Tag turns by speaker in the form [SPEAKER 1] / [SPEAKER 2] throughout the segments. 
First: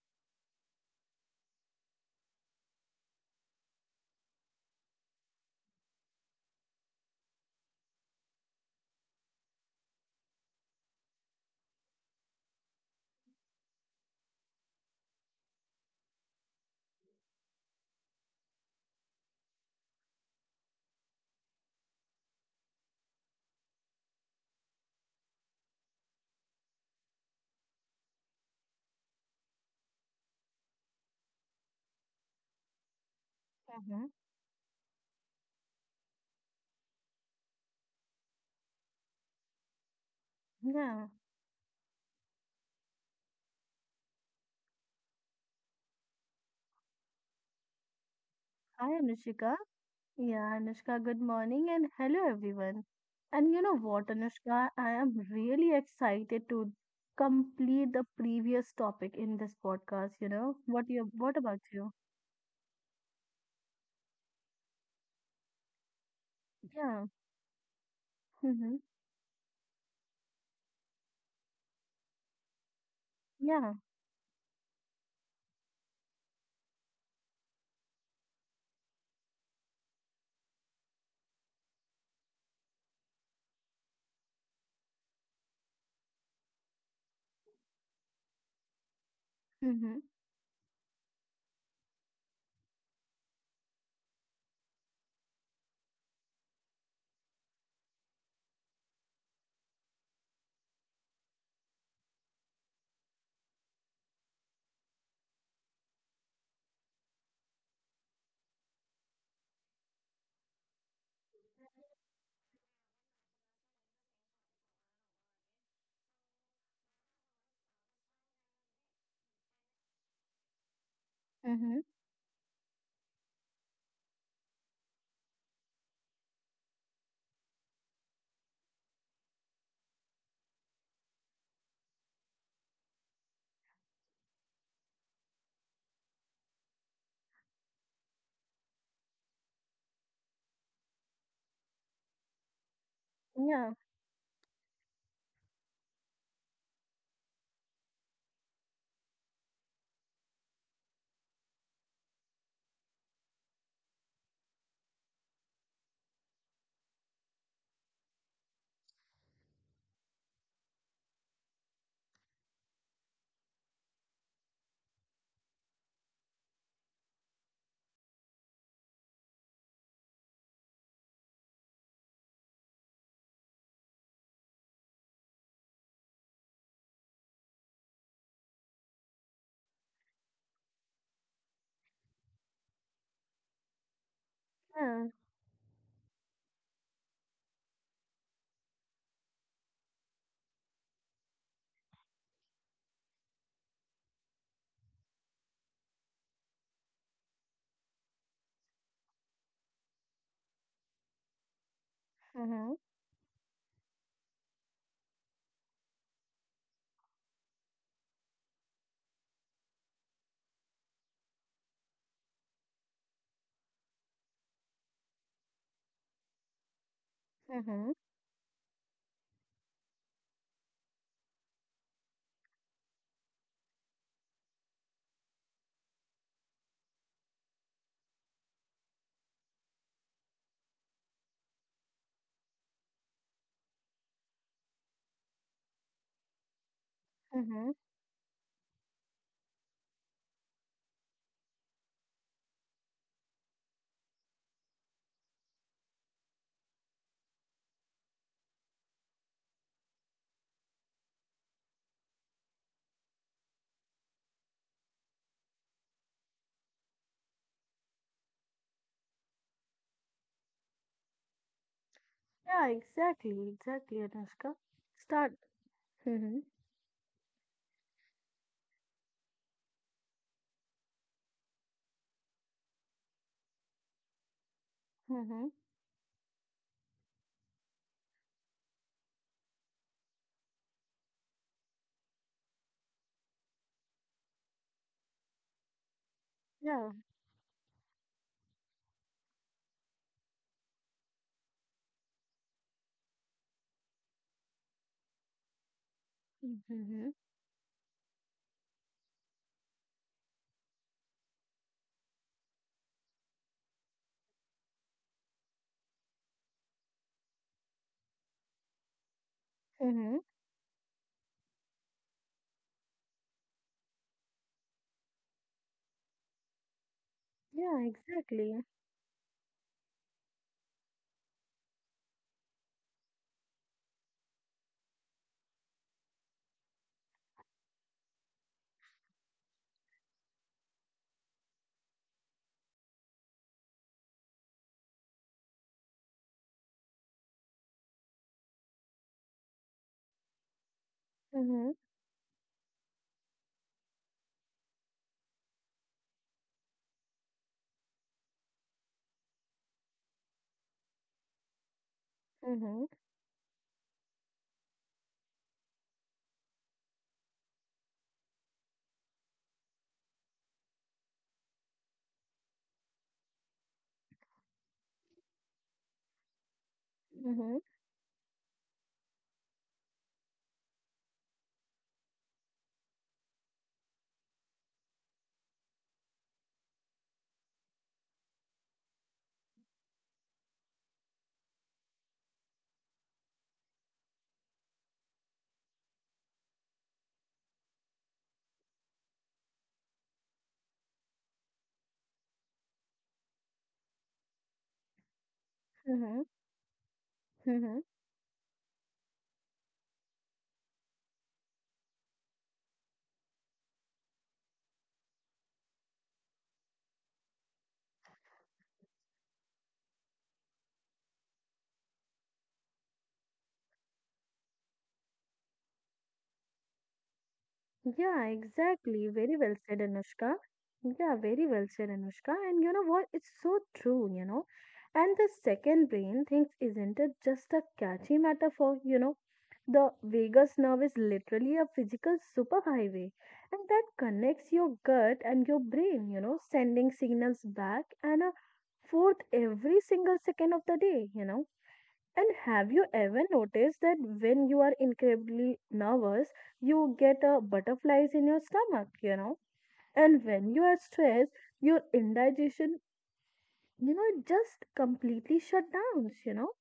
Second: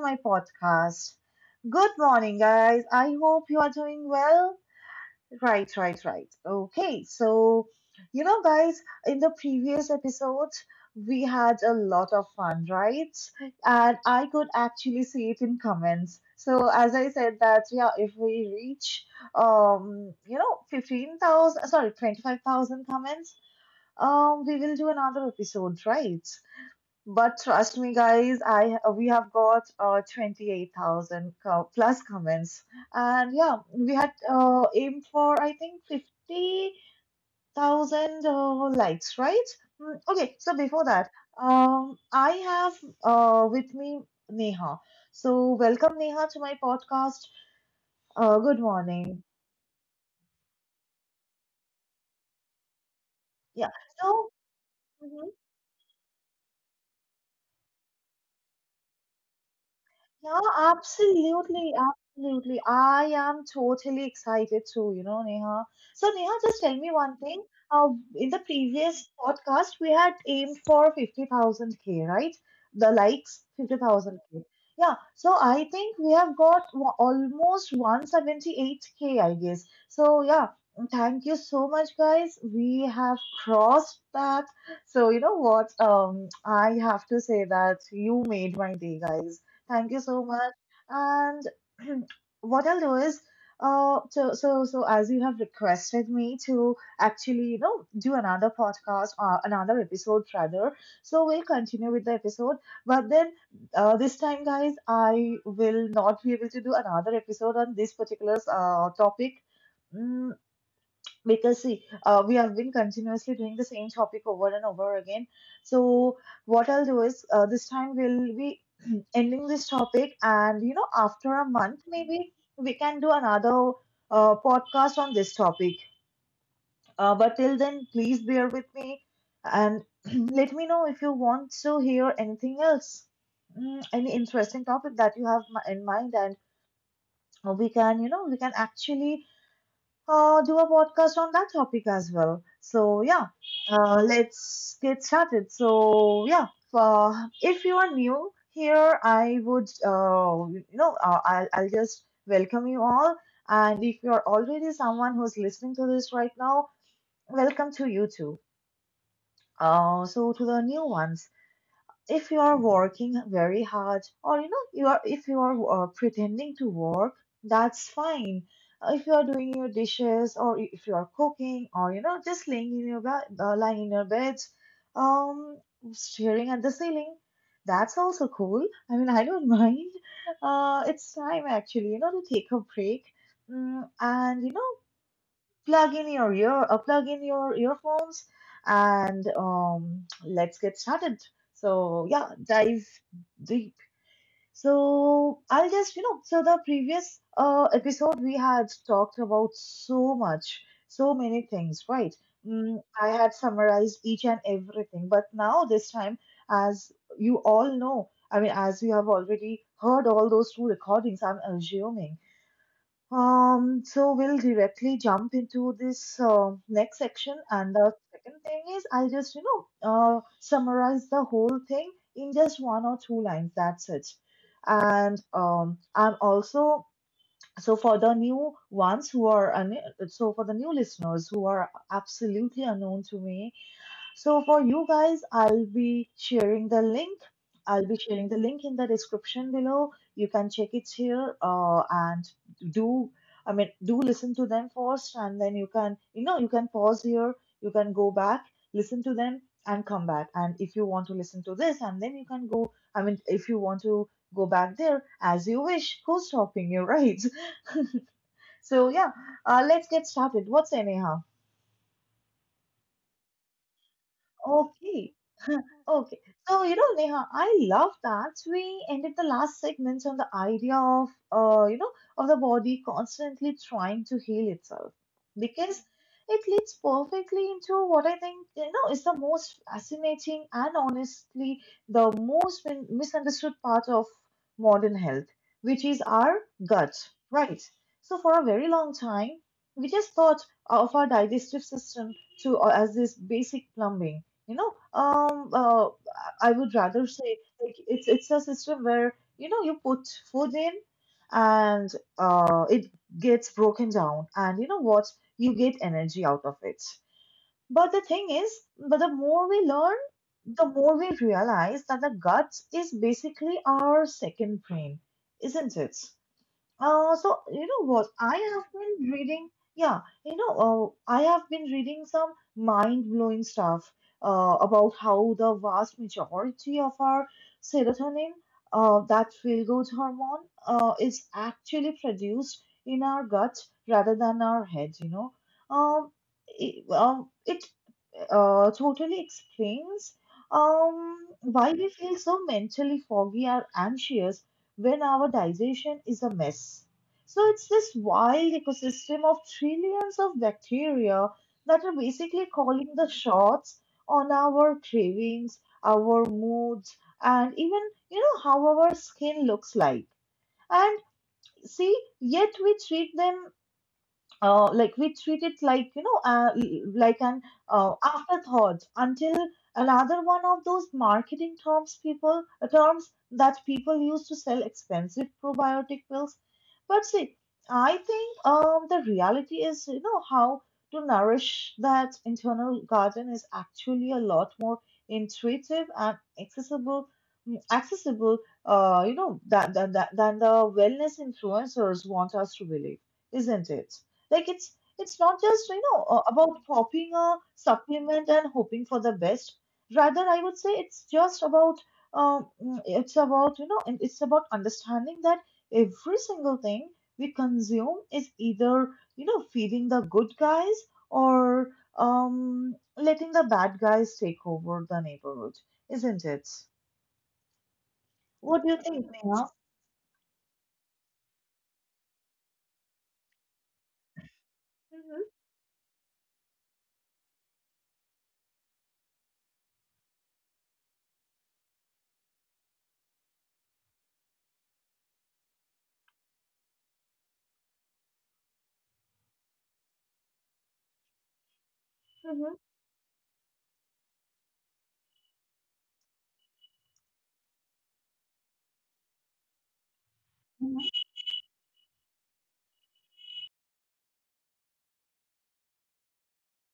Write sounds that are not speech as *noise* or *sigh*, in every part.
[SPEAKER 1] my podcast. Good morning, guys. I hope you are doing well. Right, right, right. Okay, so, guys, in the previous episode, we had a lot of fun, right? And I could actually see it in comments. So, as I said, that yeah, if we reach, 15,000, sorry, 25,000 comments, we will do another episode, right? But trust me, guys, I we have got 28,000 plus comments, and yeah, we
[SPEAKER 2] Mhm.
[SPEAKER 1] had aimed for I think 50,000 likes, right? Okay, so before
[SPEAKER 2] Yeah.
[SPEAKER 1] that, I have with me Neha. So welcome Neha to my podcast. Good
[SPEAKER 2] Hi,
[SPEAKER 1] morning.
[SPEAKER 2] Anushika. Yeah, Anushka, good morning and hello, everyone. And you
[SPEAKER 1] Yeah.
[SPEAKER 2] know what,
[SPEAKER 1] So.
[SPEAKER 2] Anushka, I am really excited to complete the previous topic in this podcast, you
[SPEAKER 1] Yeah,
[SPEAKER 2] know. What you what about
[SPEAKER 1] absolutely,
[SPEAKER 2] you?
[SPEAKER 1] absolutely. I am totally excited too, you know, Neha. So, Neha, just tell me
[SPEAKER 2] Yeah.
[SPEAKER 1] one thing. Uh, in the
[SPEAKER 2] Mm-hmm.
[SPEAKER 1] previous podcast, we had aimed for 50,000K, right? The likes,
[SPEAKER 2] Yeah.
[SPEAKER 1] 50,000K. Yeah, so I think we have got almost 178K, I guess. So, yeah, thank you so much, guys. We have crossed that. So, you know what? I have to say that you made my day, guys. Thank
[SPEAKER 2] Mm-hmm.
[SPEAKER 1] you so much. And *clears throat* what I'll do is, so as you have requested me to actually, you know, do another podcast or another episode rather. So we'll continue with the episode. But then this time, guys, I will not be able to do another episode on this particular topic. Mm, because see, we have been continuously doing the same topic over and over again. So what I'll do is, this time we'll be *clears throat* ending this topic, and you know, after a
[SPEAKER 2] Mm-hmm.
[SPEAKER 1] month maybe we can do another podcast on this topic. But till then, please bear with me and *clears throat* let me know if you want to hear anything else, any interesting topic that you have in mind, and we can, you know, we can actually do a podcast on that topic as well. So, yeah,
[SPEAKER 2] Yeah.
[SPEAKER 1] let's get started. So, yeah, if you are new here, I would, you know, I'll just welcome you all. And if you're already someone who's listening to this right now, welcome to you too. So, to the new ones, if you are working very hard, or you know, you are, if you are pretending to work, that's fine. If you are doing your dishes, or if you are cooking, or you know, just laying in your bed, lying in your bed, um staring at the ceiling, that's also cool. I mean, I don't *laughs* mind. It's time actually, you know, to take a break. Mm, and you
[SPEAKER 2] Yeah.
[SPEAKER 1] plug in your plug in your earphones, and let's get started. So yeah, dive deep. So I'll just, you know, so the previous episode we had talked about so much, so many things, right?
[SPEAKER 2] Mm-hmm.
[SPEAKER 1] I had summarized each and everything, but now this time, as you all know, I mean, as you have already heard all those two recordings, I'm assuming, so we'll directly jump into this next section, and the
[SPEAKER 2] Mm-hmm.
[SPEAKER 1] second thing is I'll just, you know, summarize the whole thing in just one or two lines. That's it. And I'm also, so for the new ones who are so for the new listeners who are absolutely unknown to me, so for you guys, I'll be sharing the link.
[SPEAKER 2] Mm-hmm.
[SPEAKER 1] I'll be sharing the link in the description below. You can check it here, and do, I mean, do listen to them first, and then you can, you know, you can pause here, you can go back, listen to them and come back. And if you want to listen to this and then you can go, I mean, if you want to go back there as you wish, who's stopping you, right? *laughs* So yeah, let's get started. What's anyhow?
[SPEAKER 2] Yeah, exactly. Exactly, Anushka.
[SPEAKER 1] Okay.
[SPEAKER 2] Start.
[SPEAKER 1] Okay.
[SPEAKER 2] Mm-hmm.
[SPEAKER 1] So, you know, Neha, I love that we ended the last segments on the idea of, of the body constantly trying to heal itself,
[SPEAKER 2] Mm-hmm.
[SPEAKER 1] because it leads perfectly into what I think, you know, is the most fascinating and honestly the most misunderstood part of modern health, which is our gut,
[SPEAKER 2] Yeah.
[SPEAKER 1] right? So, for a very long time, we just thought of our digestive system to as this basic plumbing, you know, um uh, I would rather
[SPEAKER 2] Mm-hmm.
[SPEAKER 1] say, like, it's a system where, you know, you put food in and it gets broken down, and you know what, you get energy out of it. But the thing is but the more we learn,
[SPEAKER 2] Mm-hmm.
[SPEAKER 1] the more we realize that the gut is basically our second brain, isn't it? So you know
[SPEAKER 2] Yeah,
[SPEAKER 1] what? I have
[SPEAKER 2] exactly.
[SPEAKER 1] been reading, yeah, you know, I have been reading some mind-blowing stuff about how the vast majority of our serotonin, that feel-good hormone, is actually produced in our gut rather than our head, you know. Um, it, it totally explains, um, why
[SPEAKER 2] Mm-hmm.
[SPEAKER 1] we feel so mentally foggy or anxious when our digestion is a mess. So it's this wild ecosystem of trillions of bacteria that are basically calling
[SPEAKER 2] Mm-hmm.
[SPEAKER 1] the shots on our cravings, our moods, and even, you know, how our skin looks like. And see, yet we treat it like, you know, like an
[SPEAKER 2] Mm-hmm,
[SPEAKER 1] afterthought, until another one of those marketing terms that people use to sell expensive probiotic pills. But see, I think, the reality is, you know, how to nourish that internal garden is actually a lot more intuitive and accessible accessible, than the wellness influencers want us to believe, isn't it? Like, it's not just, you know,
[SPEAKER 2] mm-hmm,
[SPEAKER 1] about copying a
[SPEAKER 2] mm-hmm.
[SPEAKER 1] supplement and hoping for the best. Rather, I would say it's just about um mm, it's about you know and it's about understanding that every single thing we consume is either, you know, feeding the good guys, or letting the bad guys take over the neighborhood, isn't it?
[SPEAKER 2] Yeah,
[SPEAKER 1] What do you think,
[SPEAKER 2] exactly. Very
[SPEAKER 1] Neha?
[SPEAKER 2] well said, Anushka. Yeah, very well said, Anushka. And you know what? It's so true, you know.
[SPEAKER 1] Mm-hmm.
[SPEAKER 2] And the second brain thinks, isn't it just a catchy metaphor? You know, the vagus nerve is literally a physical superhighway, and that connects your gut and your brain, you know, sending signals back and forth every single second of the day, you know. And have you ever noticed that when you are incredibly nervous, you get butterflies in your stomach, you know? And when you are
[SPEAKER 1] Mm-hmm.
[SPEAKER 2] stressed, your indigestion, you know, it just completely shut down, you know?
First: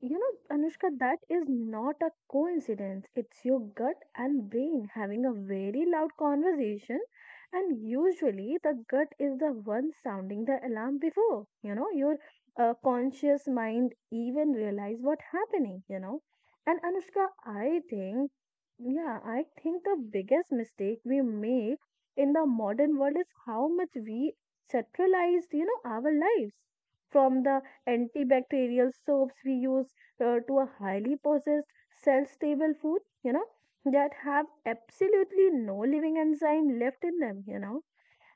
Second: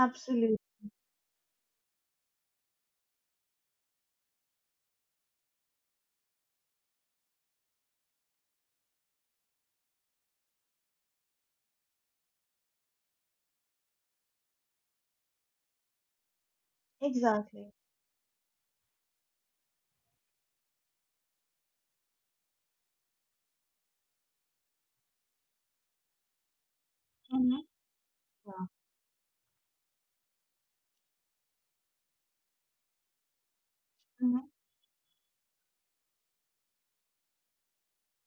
[SPEAKER 2] You know, Anushka, that is not a coincidence. It's your gut and brain having a very loud conversation. And usually, the gut is the one sounding the alarm before, you know, your conscious mind even realize what happening, you know. And Anushka,
[SPEAKER 1] exactly.
[SPEAKER 2] I think yeah, I think the biggest mistake we make in the modern world is how much we centralized, you know, our lives. From the
[SPEAKER 1] Mm-hmm. Yeah.
[SPEAKER 2] antibacterial soaps we use to a highly processed, cell-stable food, you know, that have
[SPEAKER 1] Mm-hmm.
[SPEAKER 2] absolutely no living enzyme left in them, you know.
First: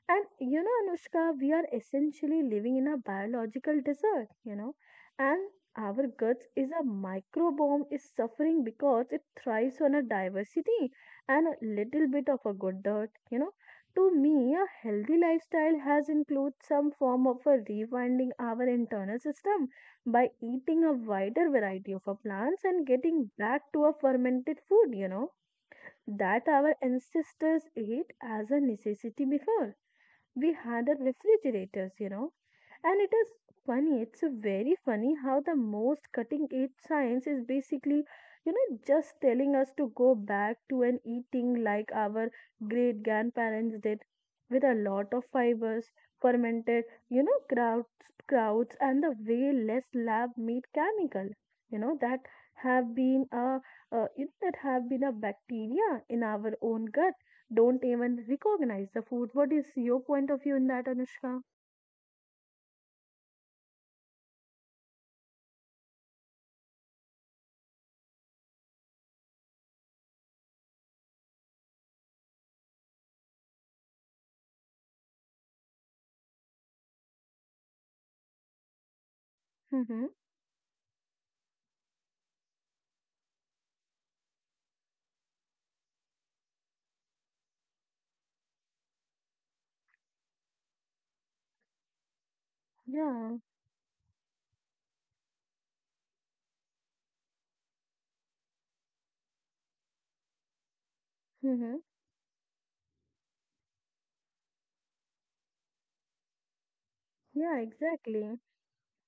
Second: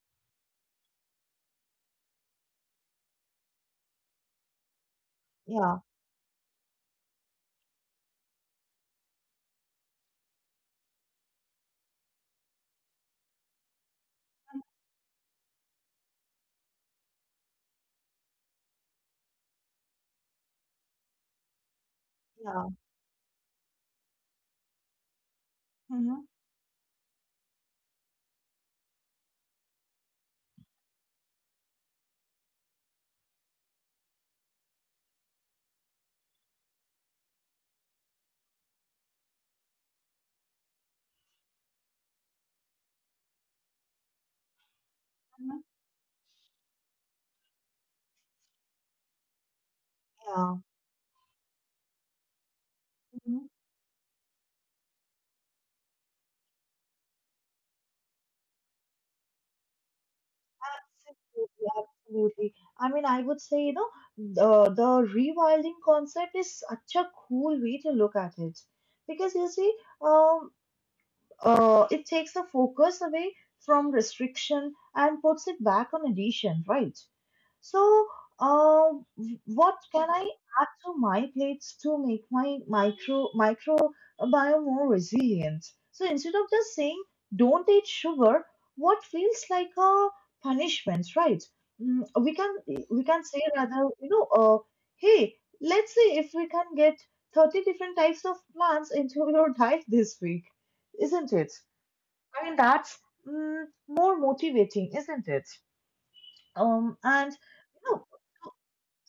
[SPEAKER 2] And you know, Anushka, we are essentially living in a biological desert, you know, and our guts is a microbiome is suffering because it thrives on a diversity and a little bit of a good dirt, you know. To me, a healthy lifestyle has includes some form of a rewinding our internal system by eating a wider variety of our plants
[SPEAKER 1] Yeah.
[SPEAKER 2] and getting back to a fermented food, you know,
[SPEAKER 1] Hmm.
[SPEAKER 2] that our ancestors ate as a necessity before we had a refrigerators, you know, and it is funny, it's a very funny how the most cutting edge science is basically, you know, just telling us to go back to an eating like our great grandparents did with a lot of
[SPEAKER 1] Hmm.
[SPEAKER 2] fibers, fermented, you know, crowds, and the way less lab
[SPEAKER 1] Yeah.
[SPEAKER 2] meat chemical, you know, that have been
[SPEAKER 1] Hmm.
[SPEAKER 2] a that have been a bacteria in our own gut don't even recognize the food. What is your point of view in that, Anushka?
[SPEAKER 1] Absolutely, absolutely. I mean, I would say, you know, the rewilding concept is such a cool way to look at it. Because you see, um, it takes the focus away from restriction and puts it back on addition, right? So, uh, what can
[SPEAKER 2] *laughs*
[SPEAKER 1] I add to my plates to make my microbiome more resilient? So instead of just saying don't eat sugar, what feels like a punishment, right? Mm, we can we can
[SPEAKER 2] Yeah.
[SPEAKER 1] say rather, you know, hey, let's see if we can get 30 different types of plants into your *laughs* diet this week, isn't it?
[SPEAKER 2] Mm-hmm.
[SPEAKER 1] I mean, that's, more motivating, isn't it? Um, and
[SPEAKER 2] Yeah,
[SPEAKER 1] you
[SPEAKER 2] exactly.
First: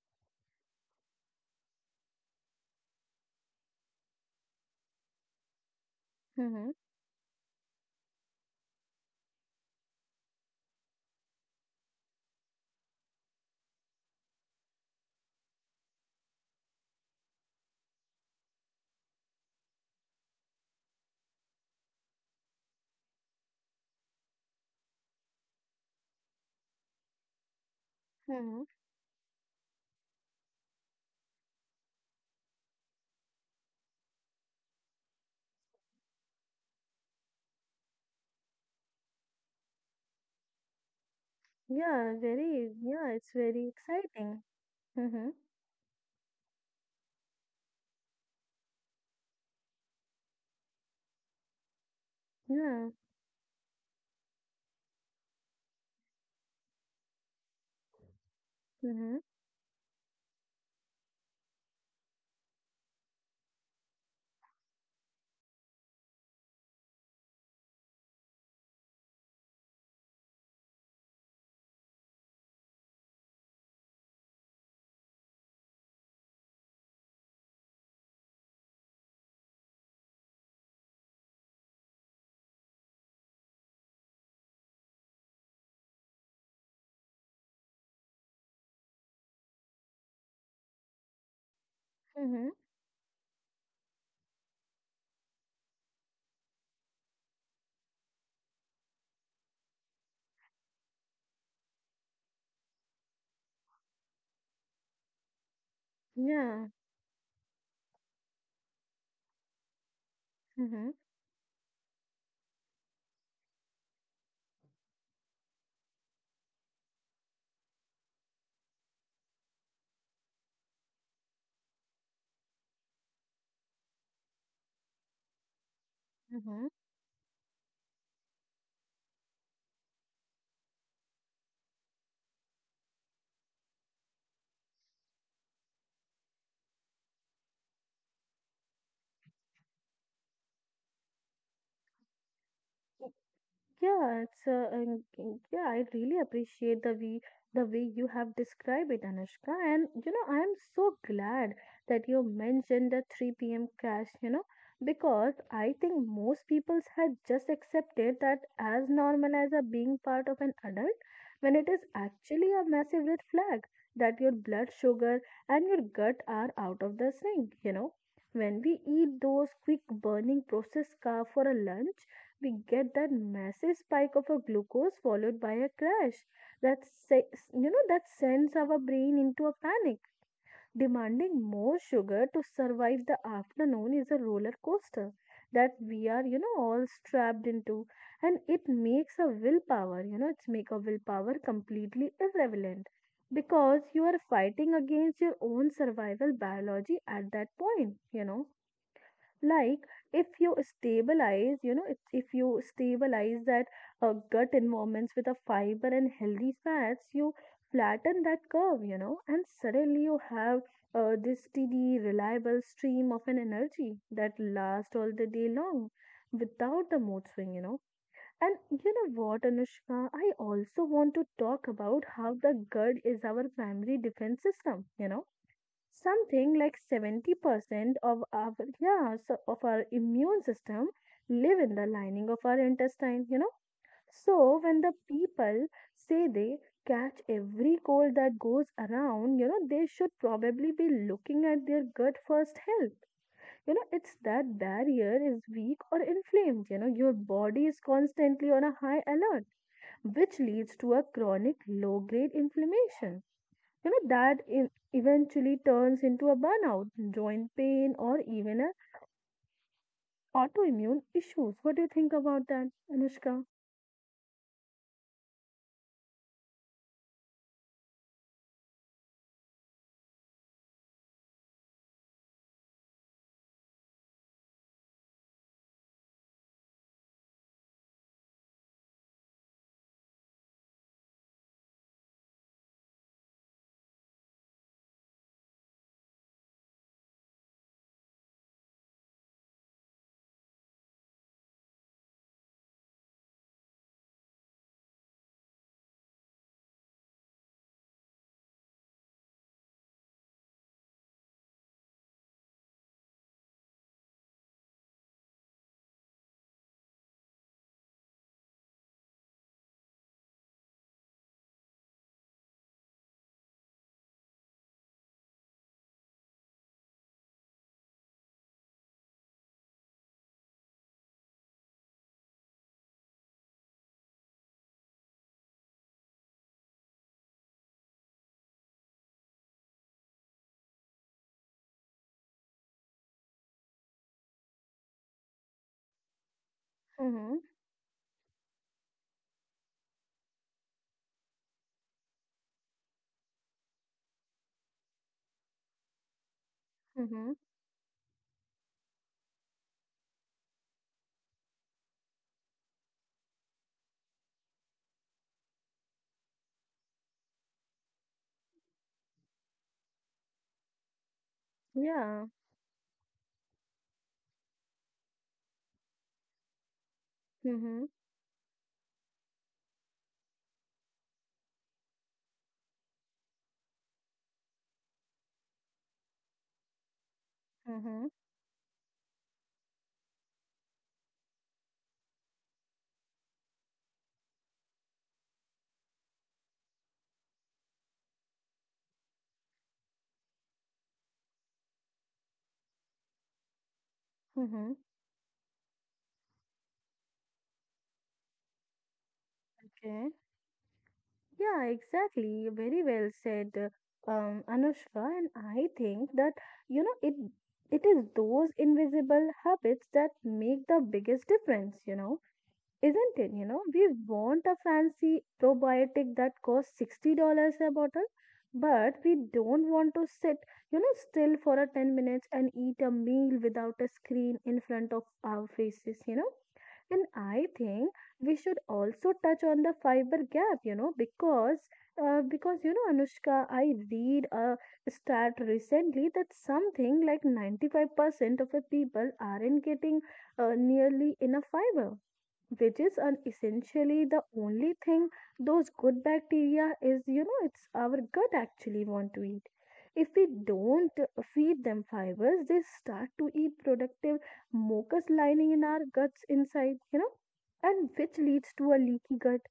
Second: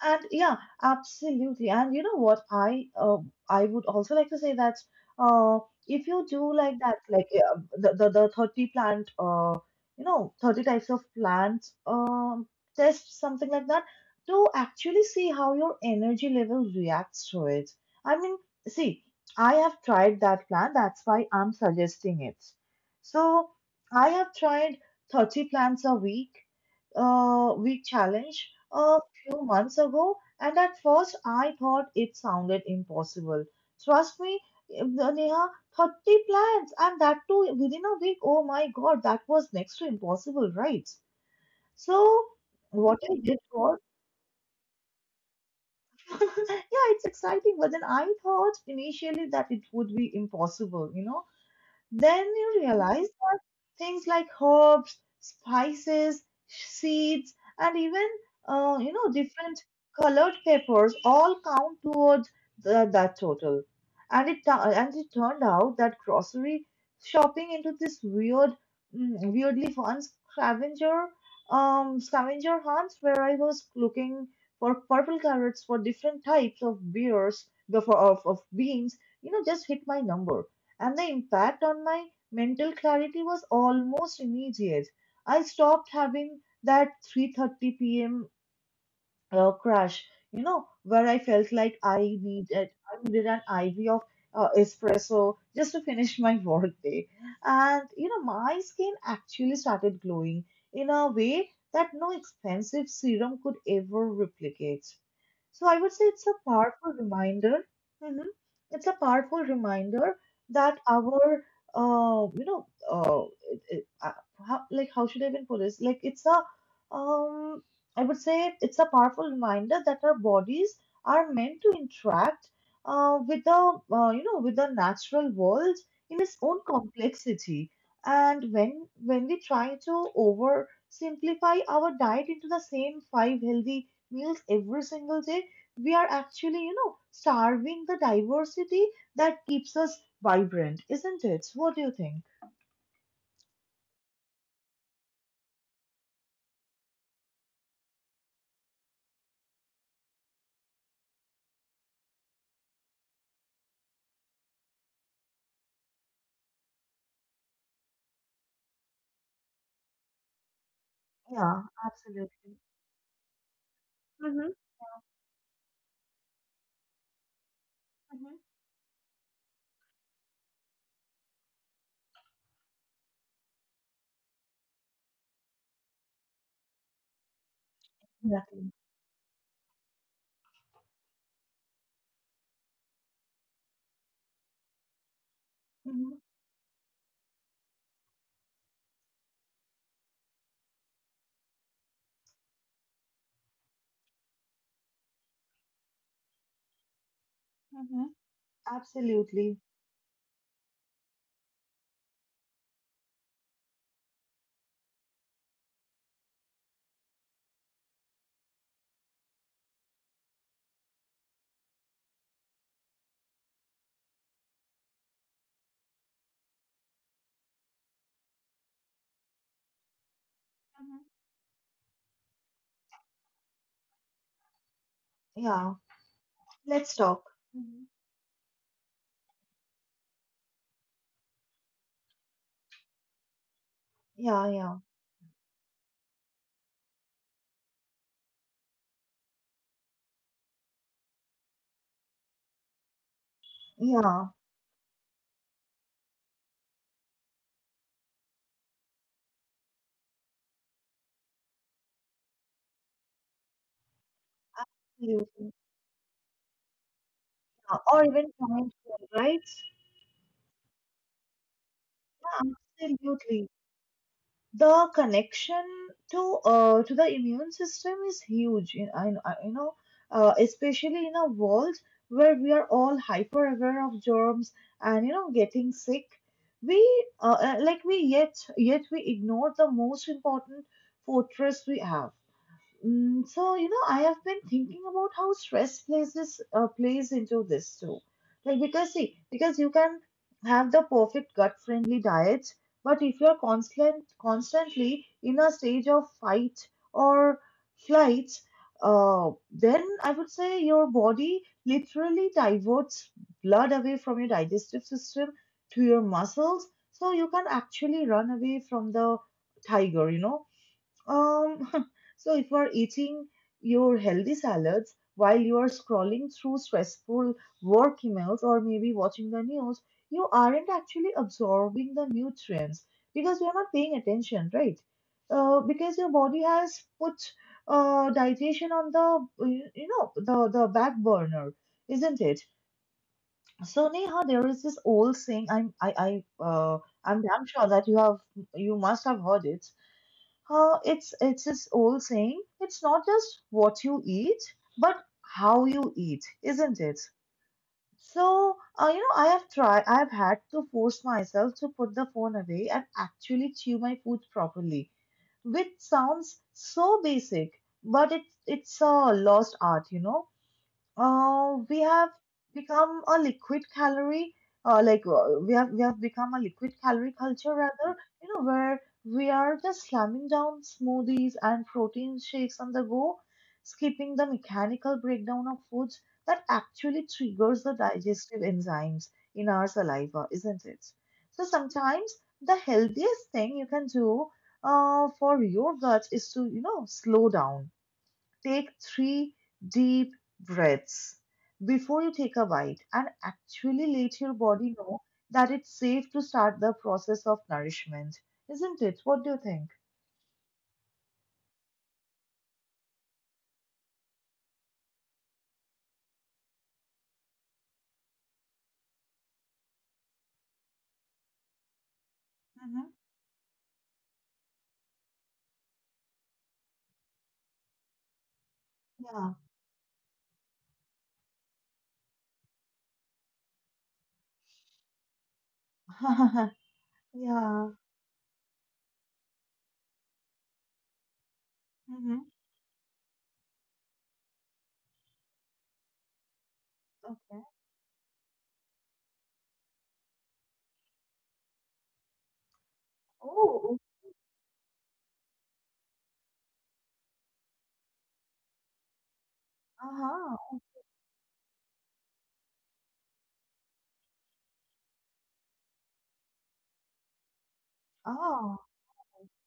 [SPEAKER 1] and yeah, absolutely. And you know what? I would also like to say that, uh, if you do
[SPEAKER 2] Mm-hmm.
[SPEAKER 1] like that, like, the 30 plant, 30 types of plants, test something like that, to actually see how your energy level reacts to it. I mean, see, I have tried that plant. That's why I'm suggesting it. So I have tried 30 week challenge.
[SPEAKER 2] Mm-hmm.
[SPEAKER 1] Few months ago, and at first I thought it sounded impossible. Trust me, Neha, 30 plans, and that too within a week. Oh my God, that was next to impossible, right?
[SPEAKER 2] Yeah,
[SPEAKER 1] So,
[SPEAKER 2] very,
[SPEAKER 1] what
[SPEAKER 2] yeah,
[SPEAKER 1] I
[SPEAKER 2] it's
[SPEAKER 1] did
[SPEAKER 2] very
[SPEAKER 1] was,
[SPEAKER 2] exciting. Mm-hmm.
[SPEAKER 1] *laughs* yeah, it's exciting, but then I thought initially that it would be impossible, you know. Then you
[SPEAKER 2] Yeah.
[SPEAKER 1] realize things like herbs, spices, seeds, and even,
[SPEAKER 2] Mm-hmm.
[SPEAKER 1] different colored peppers all count towards that total. And it turned out that grocery shopping into this weird, weirdly fun scavenger scavenger hunts where I was looking for purple carrots, for different types of beers, of beans, you know, just hit my number. And the impact on my mental clarity was almost immediate. I stopped having that 3:30 p.m. Crash, you know, where I felt like
[SPEAKER 2] Mm-hmm.
[SPEAKER 1] I needed an IV of espresso just to finish my *laughs* work day. And you know, my skin actually started glowing in a way that no expensive serum could ever replicate. So I would say it's a
[SPEAKER 2] Yeah.
[SPEAKER 1] powerful reminder. Mhm. It's a powerful reminder that
[SPEAKER 2] Mm-hmm.
[SPEAKER 1] our, uh, you know, uh, it, it, uh, how, like how should I even put this? Like it's a, um, I would say it's a powerful reminder that our bodies are meant to interact with the, with the natural world in its own
[SPEAKER 2] Mm-hmm.
[SPEAKER 1] complexity. And when we try to over simplify our diet into the same five healthy meals every single day, we are actually starving the diversity that keeps us vibrant, isn't it? What do you think?
[SPEAKER 2] Yeah, it's yeah. I really appreciate the way you have described it, Anushka. And you know, I am so glad that you mentioned the 3 p.m. crash. You know, because I think most people had just accepted that as normal as a being part of an adult, when
[SPEAKER 1] Yeah,
[SPEAKER 2] it is actually
[SPEAKER 1] absolutely.
[SPEAKER 2] a massive red flag that your
[SPEAKER 1] Mm-hmm.
[SPEAKER 2] blood sugar and your gut are out of the sync. You know,
[SPEAKER 1] Mhm.
[SPEAKER 2] when we eat those quick burning processed carbs for a lunch, we get that massive spike of a glucose followed by a crash that se- you know that sends
[SPEAKER 1] Exactly.
[SPEAKER 2] our brain into a panic demanding more sugar to survive the afternoon is a roller coaster that we
[SPEAKER 1] Mhm.
[SPEAKER 2] are, you know, all strapped into, and it makes a willpower, you know, it's make a willpower completely irrelevant because you are fighting against your own survival biology at that point,
[SPEAKER 1] Mhm.
[SPEAKER 2] you know.
[SPEAKER 1] Absolutely.
[SPEAKER 2] Like if you stabilize, you know, if you stabilize that gut environments with a fiber and healthy fats, you flatten that curve, you know, and suddenly you have this steady reliable stream of an energy that lasts all the day long without the mood swing, you know. And you know what, Anushka, I also
[SPEAKER 1] Mhm.
[SPEAKER 2] want to talk about how the gut is our primary defense system, you know,
[SPEAKER 1] Yeah,
[SPEAKER 2] something like
[SPEAKER 1] let's talk. Mhm.
[SPEAKER 2] 70% of our yeah so of our immune system live in the lining of our intestine, you know.
[SPEAKER 1] Yeah,
[SPEAKER 2] So
[SPEAKER 1] yeah,
[SPEAKER 2] when the people say they catch every cold that goes around, you know, they should probably be looking at their gut first health. You know it's
[SPEAKER 1] yeah,
[SPEAKER 2] that barrier is weak or inflamed, you know, your body is constantly on a high alert, which leads to a chronic low grade inflammation, you know, that in,
[SPEAKER 1] absolutely.
[SPEAKER 2] eventually turns into a burnout, joint
[SPEAKER 1] Yeah.
[SPEAKER 2] pain,
[SPEAKER 1] Or
[SPEAKER 2] or
[SPEAKER 1] even
[SPEAKER 2] even a
[SPEAKER 1] joint goal, right?
[SPEAKER 2] autoimmune issues. What do you think about
[SPEAKER 1] Yeah,
[SPEAKER 2] that, Anushka?
[SPEAKER 1] absolutely. The connection to to the immune system is huge. In, I you know, Especially in a world where we are all hyper aware of germs and getting sick, we like we yet yet we ignore the most important fortress we have. Mm, so I have been thinking about how stress plays this plays into this too. Because you can have the perfect gut-friendly diet, but if you're constantly in a stage of fight or flight, then I would say your body literally diverts blood away from your digestive system to your muscles, so you can actually run away from the tiger. Um, *laughs* so if you are eating your healthy salads while you are scrolling through stressful work emails or maybe watching the news, you aren't actually absorbing the nutrients because you're not paying attention, right? Because your body has put digestion on the you you know the back burner, isn't it? So Neha, there is this old saying. I'm I I'm
[SPEAKER 2] Mm-hmm.
[SPEAKER 1] damn sure that you must have heard it. It's this old saying. It's not just what you eat, but how you eat, isn't it?
[SPEAKER 2] Mm-hmm.
[SPEAKER 1] So, I have tried. I have had to force myself to put the phone away and actually chew my food properly, which sounds so basic, but it's a lost art, you know. We have
[SPEAKER 2] Yeah.
[SPEAKER 1] become a liquid calorie, like We have we have become a liquid calorie culture
[SPEAKER 2] Mm-hmm.
[SPEAKER 1] rather, you know, where we are just slamming down smoothies and protein shakes on the go, skipping the mechanical breakdown of foods that actually triggers the
[SPEAKER 2] Mm-hmm.
[SPEAKER 1] digestive enzymes in our saliva, isn't it? So sometimes the healthiest thing you can do, for your gut is to, you know, slow down, take three deep breaths before you take a bite and actually let your
[SPEAKER 2] Mm-hmm.
[SPEAKER 1] body know that it's safe to start the process of nourishment. Isn't it? What do you think?
[SPEAKER 2] Okay. Yeah, exactly. Very well said, Anushka. And I think that, you know, it is those invisible habits that make the biggest difference, you know.
[SPEAKER 1] Mm-hmm.
[SPEAKER 2] Isn't it? You know, we want a fancy probiotic that costs $60 a bottle, but we don't want to sit, you know, still for a 10 minutes and eat a meal without a screen in front of our faces, you know.
[SPEAKER 1] Yeah.
[SPEAKER 2] And
[SPEAKER 1] *laughs*
[SPEAKER 2] I
[SPEAKER 1] Yeah.
[SPEAKER 2] think we should also touch on the fiber gap, you know, because
[SPEAKER 1] Mm-hmm.
[SPEAKER 2] uh, because you know, Anushka, I read a stat recently that something like
[SPEAKER 1] Okay.
[SPEAKER 2] 95% of the people aren't getting nearly enough fiber, which is an
[SPEAKER 1] Oh.
[SPEAKER 2] essentially the only thing those good bacteria is, you know, it's our gut actually want to eat.
[SPEAKER 1] Uh
[SPEAKER 2] If we
[SPEAKER 1] huh.
[SPEAKER 2] don't feed them fibers, they start to eat productive mucus lining in our guts inside, you know, and which leads
[SPEAKER 1] Oh.
[SPEAKER 2] to a leaky gut.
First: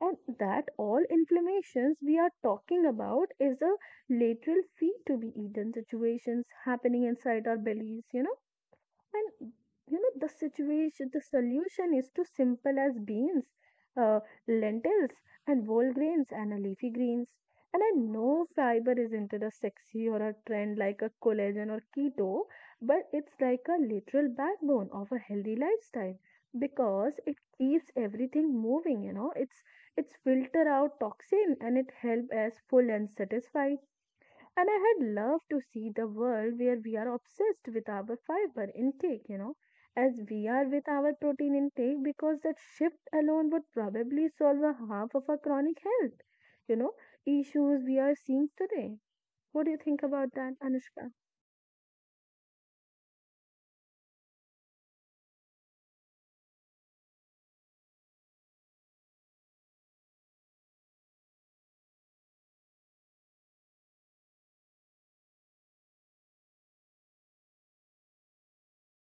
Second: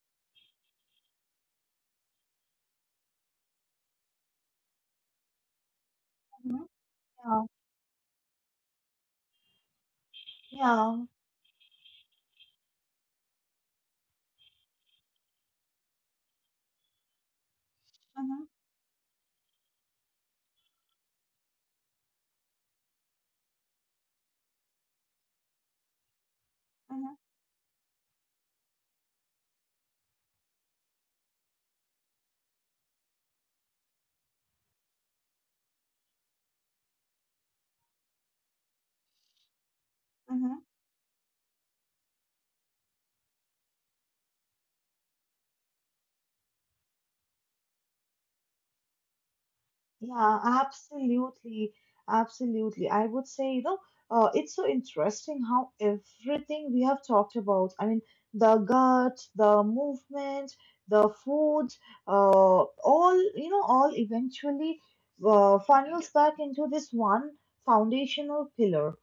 [SPEAKER 2] And that all inflammations we are talking about is a lateral feed to be eaten situations
[SPEAKER 1] Mm-hmm.
[SPEAKER 2] happening
[SPEAKER 1] Yeah.
[SPEAKER 2] inside our bellies, you know. And you know, the
[SPEAKER 1] Yeah.
[SPEAKER 2] situation, the solution is too simple as beans, uh, lentils, and whole grains and a leafy greens. And I
[SPEAKER 1] Mm-hmm.
[SPEAKER 2] know fiber isn't it a sexy or a trend like a collagen or keto, but it's like a literal backbone of a healthy lifestyle because it keeps everything moving. You know, it's filter out toxin and it helps us full and satisfied. And I had loved to see the world where we are obsessed with our fiber intake, you know, as we
[SPEAKER 1] Mm-hmm.
[SPEAKER 2] are with our protein intake, because that shift alone would probably solve a half of our chronic health, you know, issues we are seeing today. What do you think about
[SPEAKER 1] Yeah,
[SPEAKER 2] that, Anushka?
[SPEAKER 1] absolutely. Absolutely. I would say, you know, it's so interesting how everything we have talked about, I mean, the gut, the movement, the food, all eventually funnels back into this one foundational pillar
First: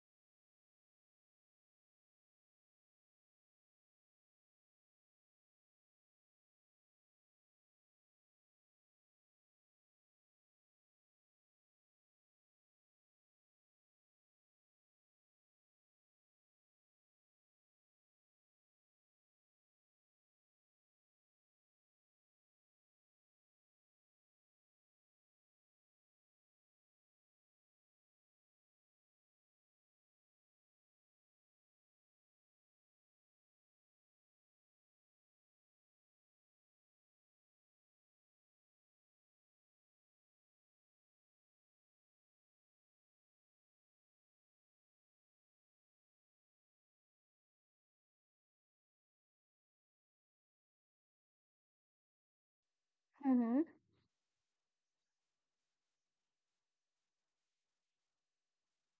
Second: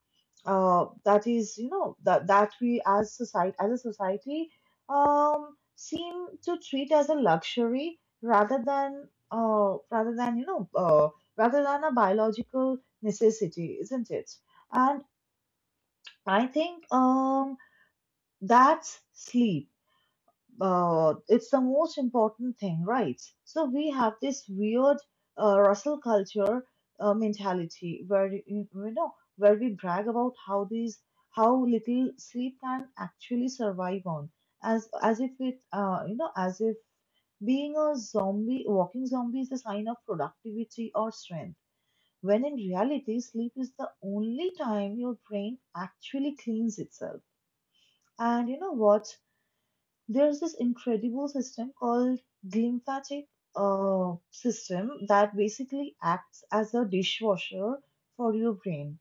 [SPEAKER 1] that is, that we as a society seem to treat as a luxury rather than a biological necessity, isn't it? And I think that's sleep. It's the most important thing, right? So we have this weird Russell culture mentality where you know where we brag about how little sleep can actually survive on, as if it you know as if being a zombie, walking zombie is a sign of productivity or strength. When in reality, sleep is the only time your brain actually cleans itself. And you know what? There's this incredible system called glymphatic
[SPEAKER 2] Mm-hmm.
[SPEAKER 1] system that basically acts as a dishwasher for your brain.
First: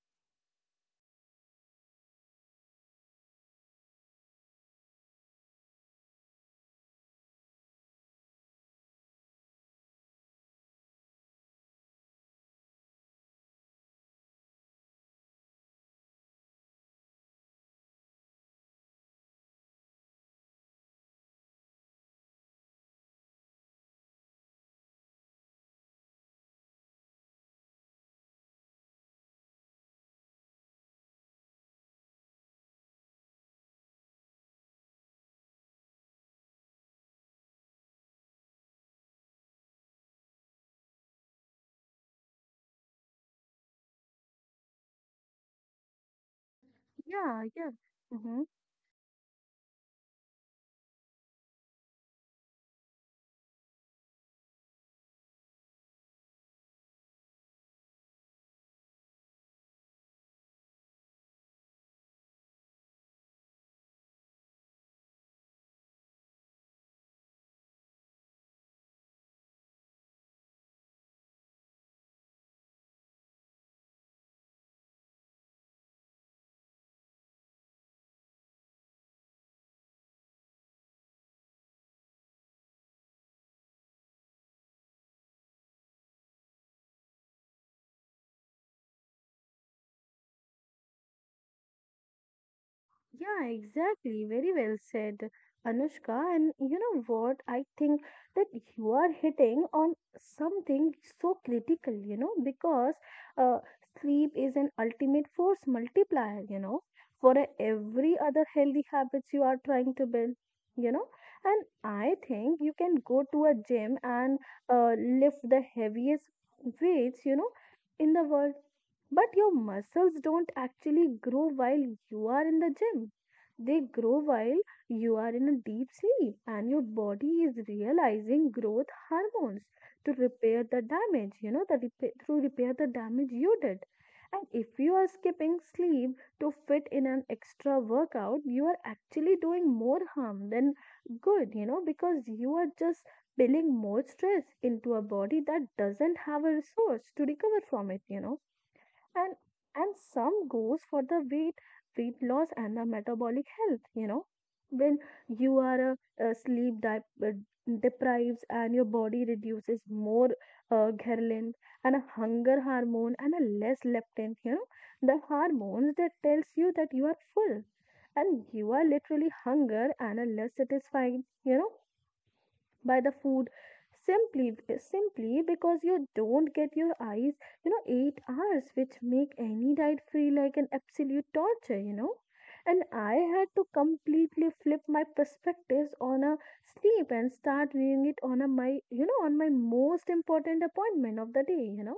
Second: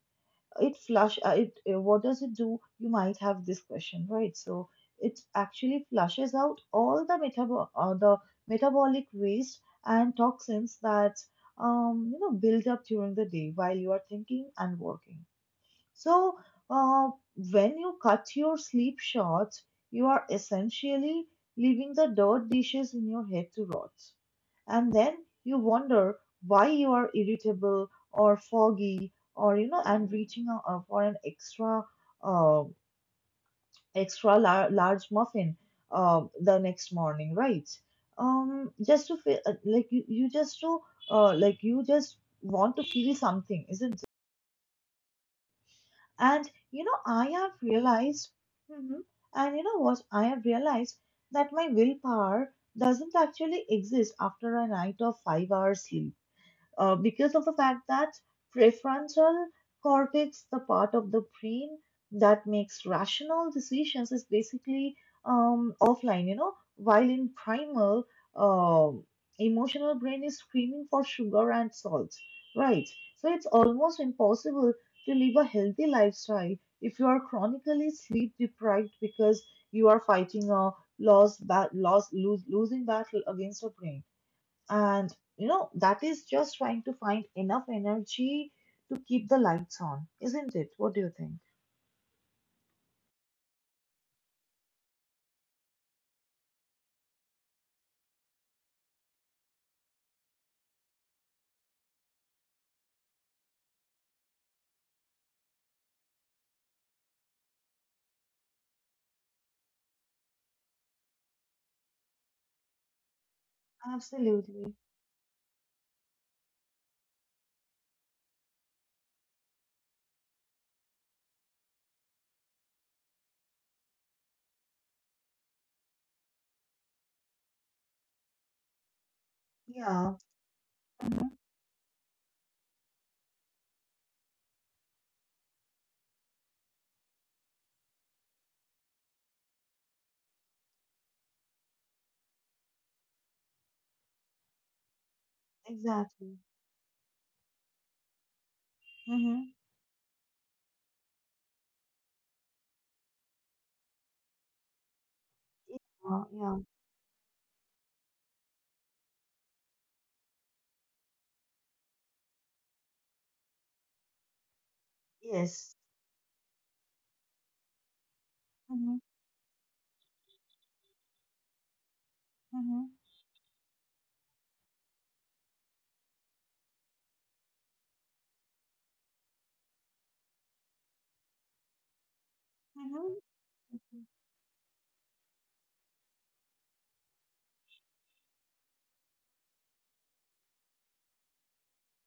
[SPEAKER 1] It flush it. What does it do? You might have this question, right? So it actually flushes out the metabolic waste and toxins that build up during the day while you are thinking and working. So, uh, when you cut your sleep short, you are essentially leaving the dirt dishes in your head to rot. And then you wonder why you are irritable or foggy, or, you know, and reaching out for an uh, large muffin the next morning, right? Just to feel like you just to, like you just want to feel something, isn't And you know, I
[SPEAKER 2] Yeah,
[SPEAKER 1] have
[SPEAKER 2] yeah.
[SPEAKER 1] realized,
[SPEAKER 2] Mm-hmm.
[SPEAKER 1] Mhm. And you know what? I have realized that my willpower doesn't actually exist after a night of 5 hours sleep, because of the fact that prefrontal cortex, the part of the brain that makes rational decisions, is basically offline, you know, while in primal, um emotional brain is screaming for sugar and salt, right? So it's almost impossible to live a healthy lifestyle if you are chronically sleep deprived because you are fighting a loss, ba- loss, lose, losing battle against your brain. And you know, that is just trying to find enough energy to keep the lights on, isn't it? What do you think?
[SPEAKER 2] Yeah, exactly. Very well said, Anushka. And you know what? I think that you are hitting on something so critical, you know, because uh, sleep is an ultimate force multiplier, you know, for every other healthy habits you are trying to build, you know. And I think you can go to a gym and
[SPEAKER 1] Absolutely.
[SPEAKER 2] uh, lift the heaviest weights, you know, in the world but your muscles don't actually grow while you are in the gym. They grow while you are in a deep sleep and your body is realizing growth hormones
[SPEAKER 1] Yeah.
[SPEAKER 2] to repair the
[SPEAKER 1] Hmm.
[SPEAKER 2] damage, you know, to repair the damage you did. And if you are skipping sleep to fit in an extra workout, you are actually doing more harm than good, you know, because you are just building more stress into a body that doesn't
[SPEAKER 1] Exactly.
[SPEAKER 2] have a resource to recover from it, you know.
[SPEAKER 1] Mm-hmm.
[SPEAKER 2] and and some goes for the weight loss and the metabolic health, you know, when you are
[SPEAKER 1] Yeah.
[SPEAKER 2] uh,
[SPEAKER 1] Yeah.
[SPEAKER 2] sleep di- uh, deprives and your body reduces more ghrelin and a hunger hormone and a less leptin, you know, the
[SPEAKER 1] Yes.
[SPEAKER 2] hormones that tells you that you are full and you are
[SPEAKER 1] Mm-hmm.
[SPEAKER 2] literally hunger and are less satisfied, you know,
[SPEAKER 1] Mm-hmm.
[SPEAKER 2] by the food, simply simply because you don't get your eyes, you know, 8 hours which make any diet feel like an absolute torture, you know. And
[SPEAKER 1] Mm-hmm.
[SPEAKER 2] I had to completely flip my perspectives on a sleep and start viewing it on a my, you know, on my most important appointment of the day, you know,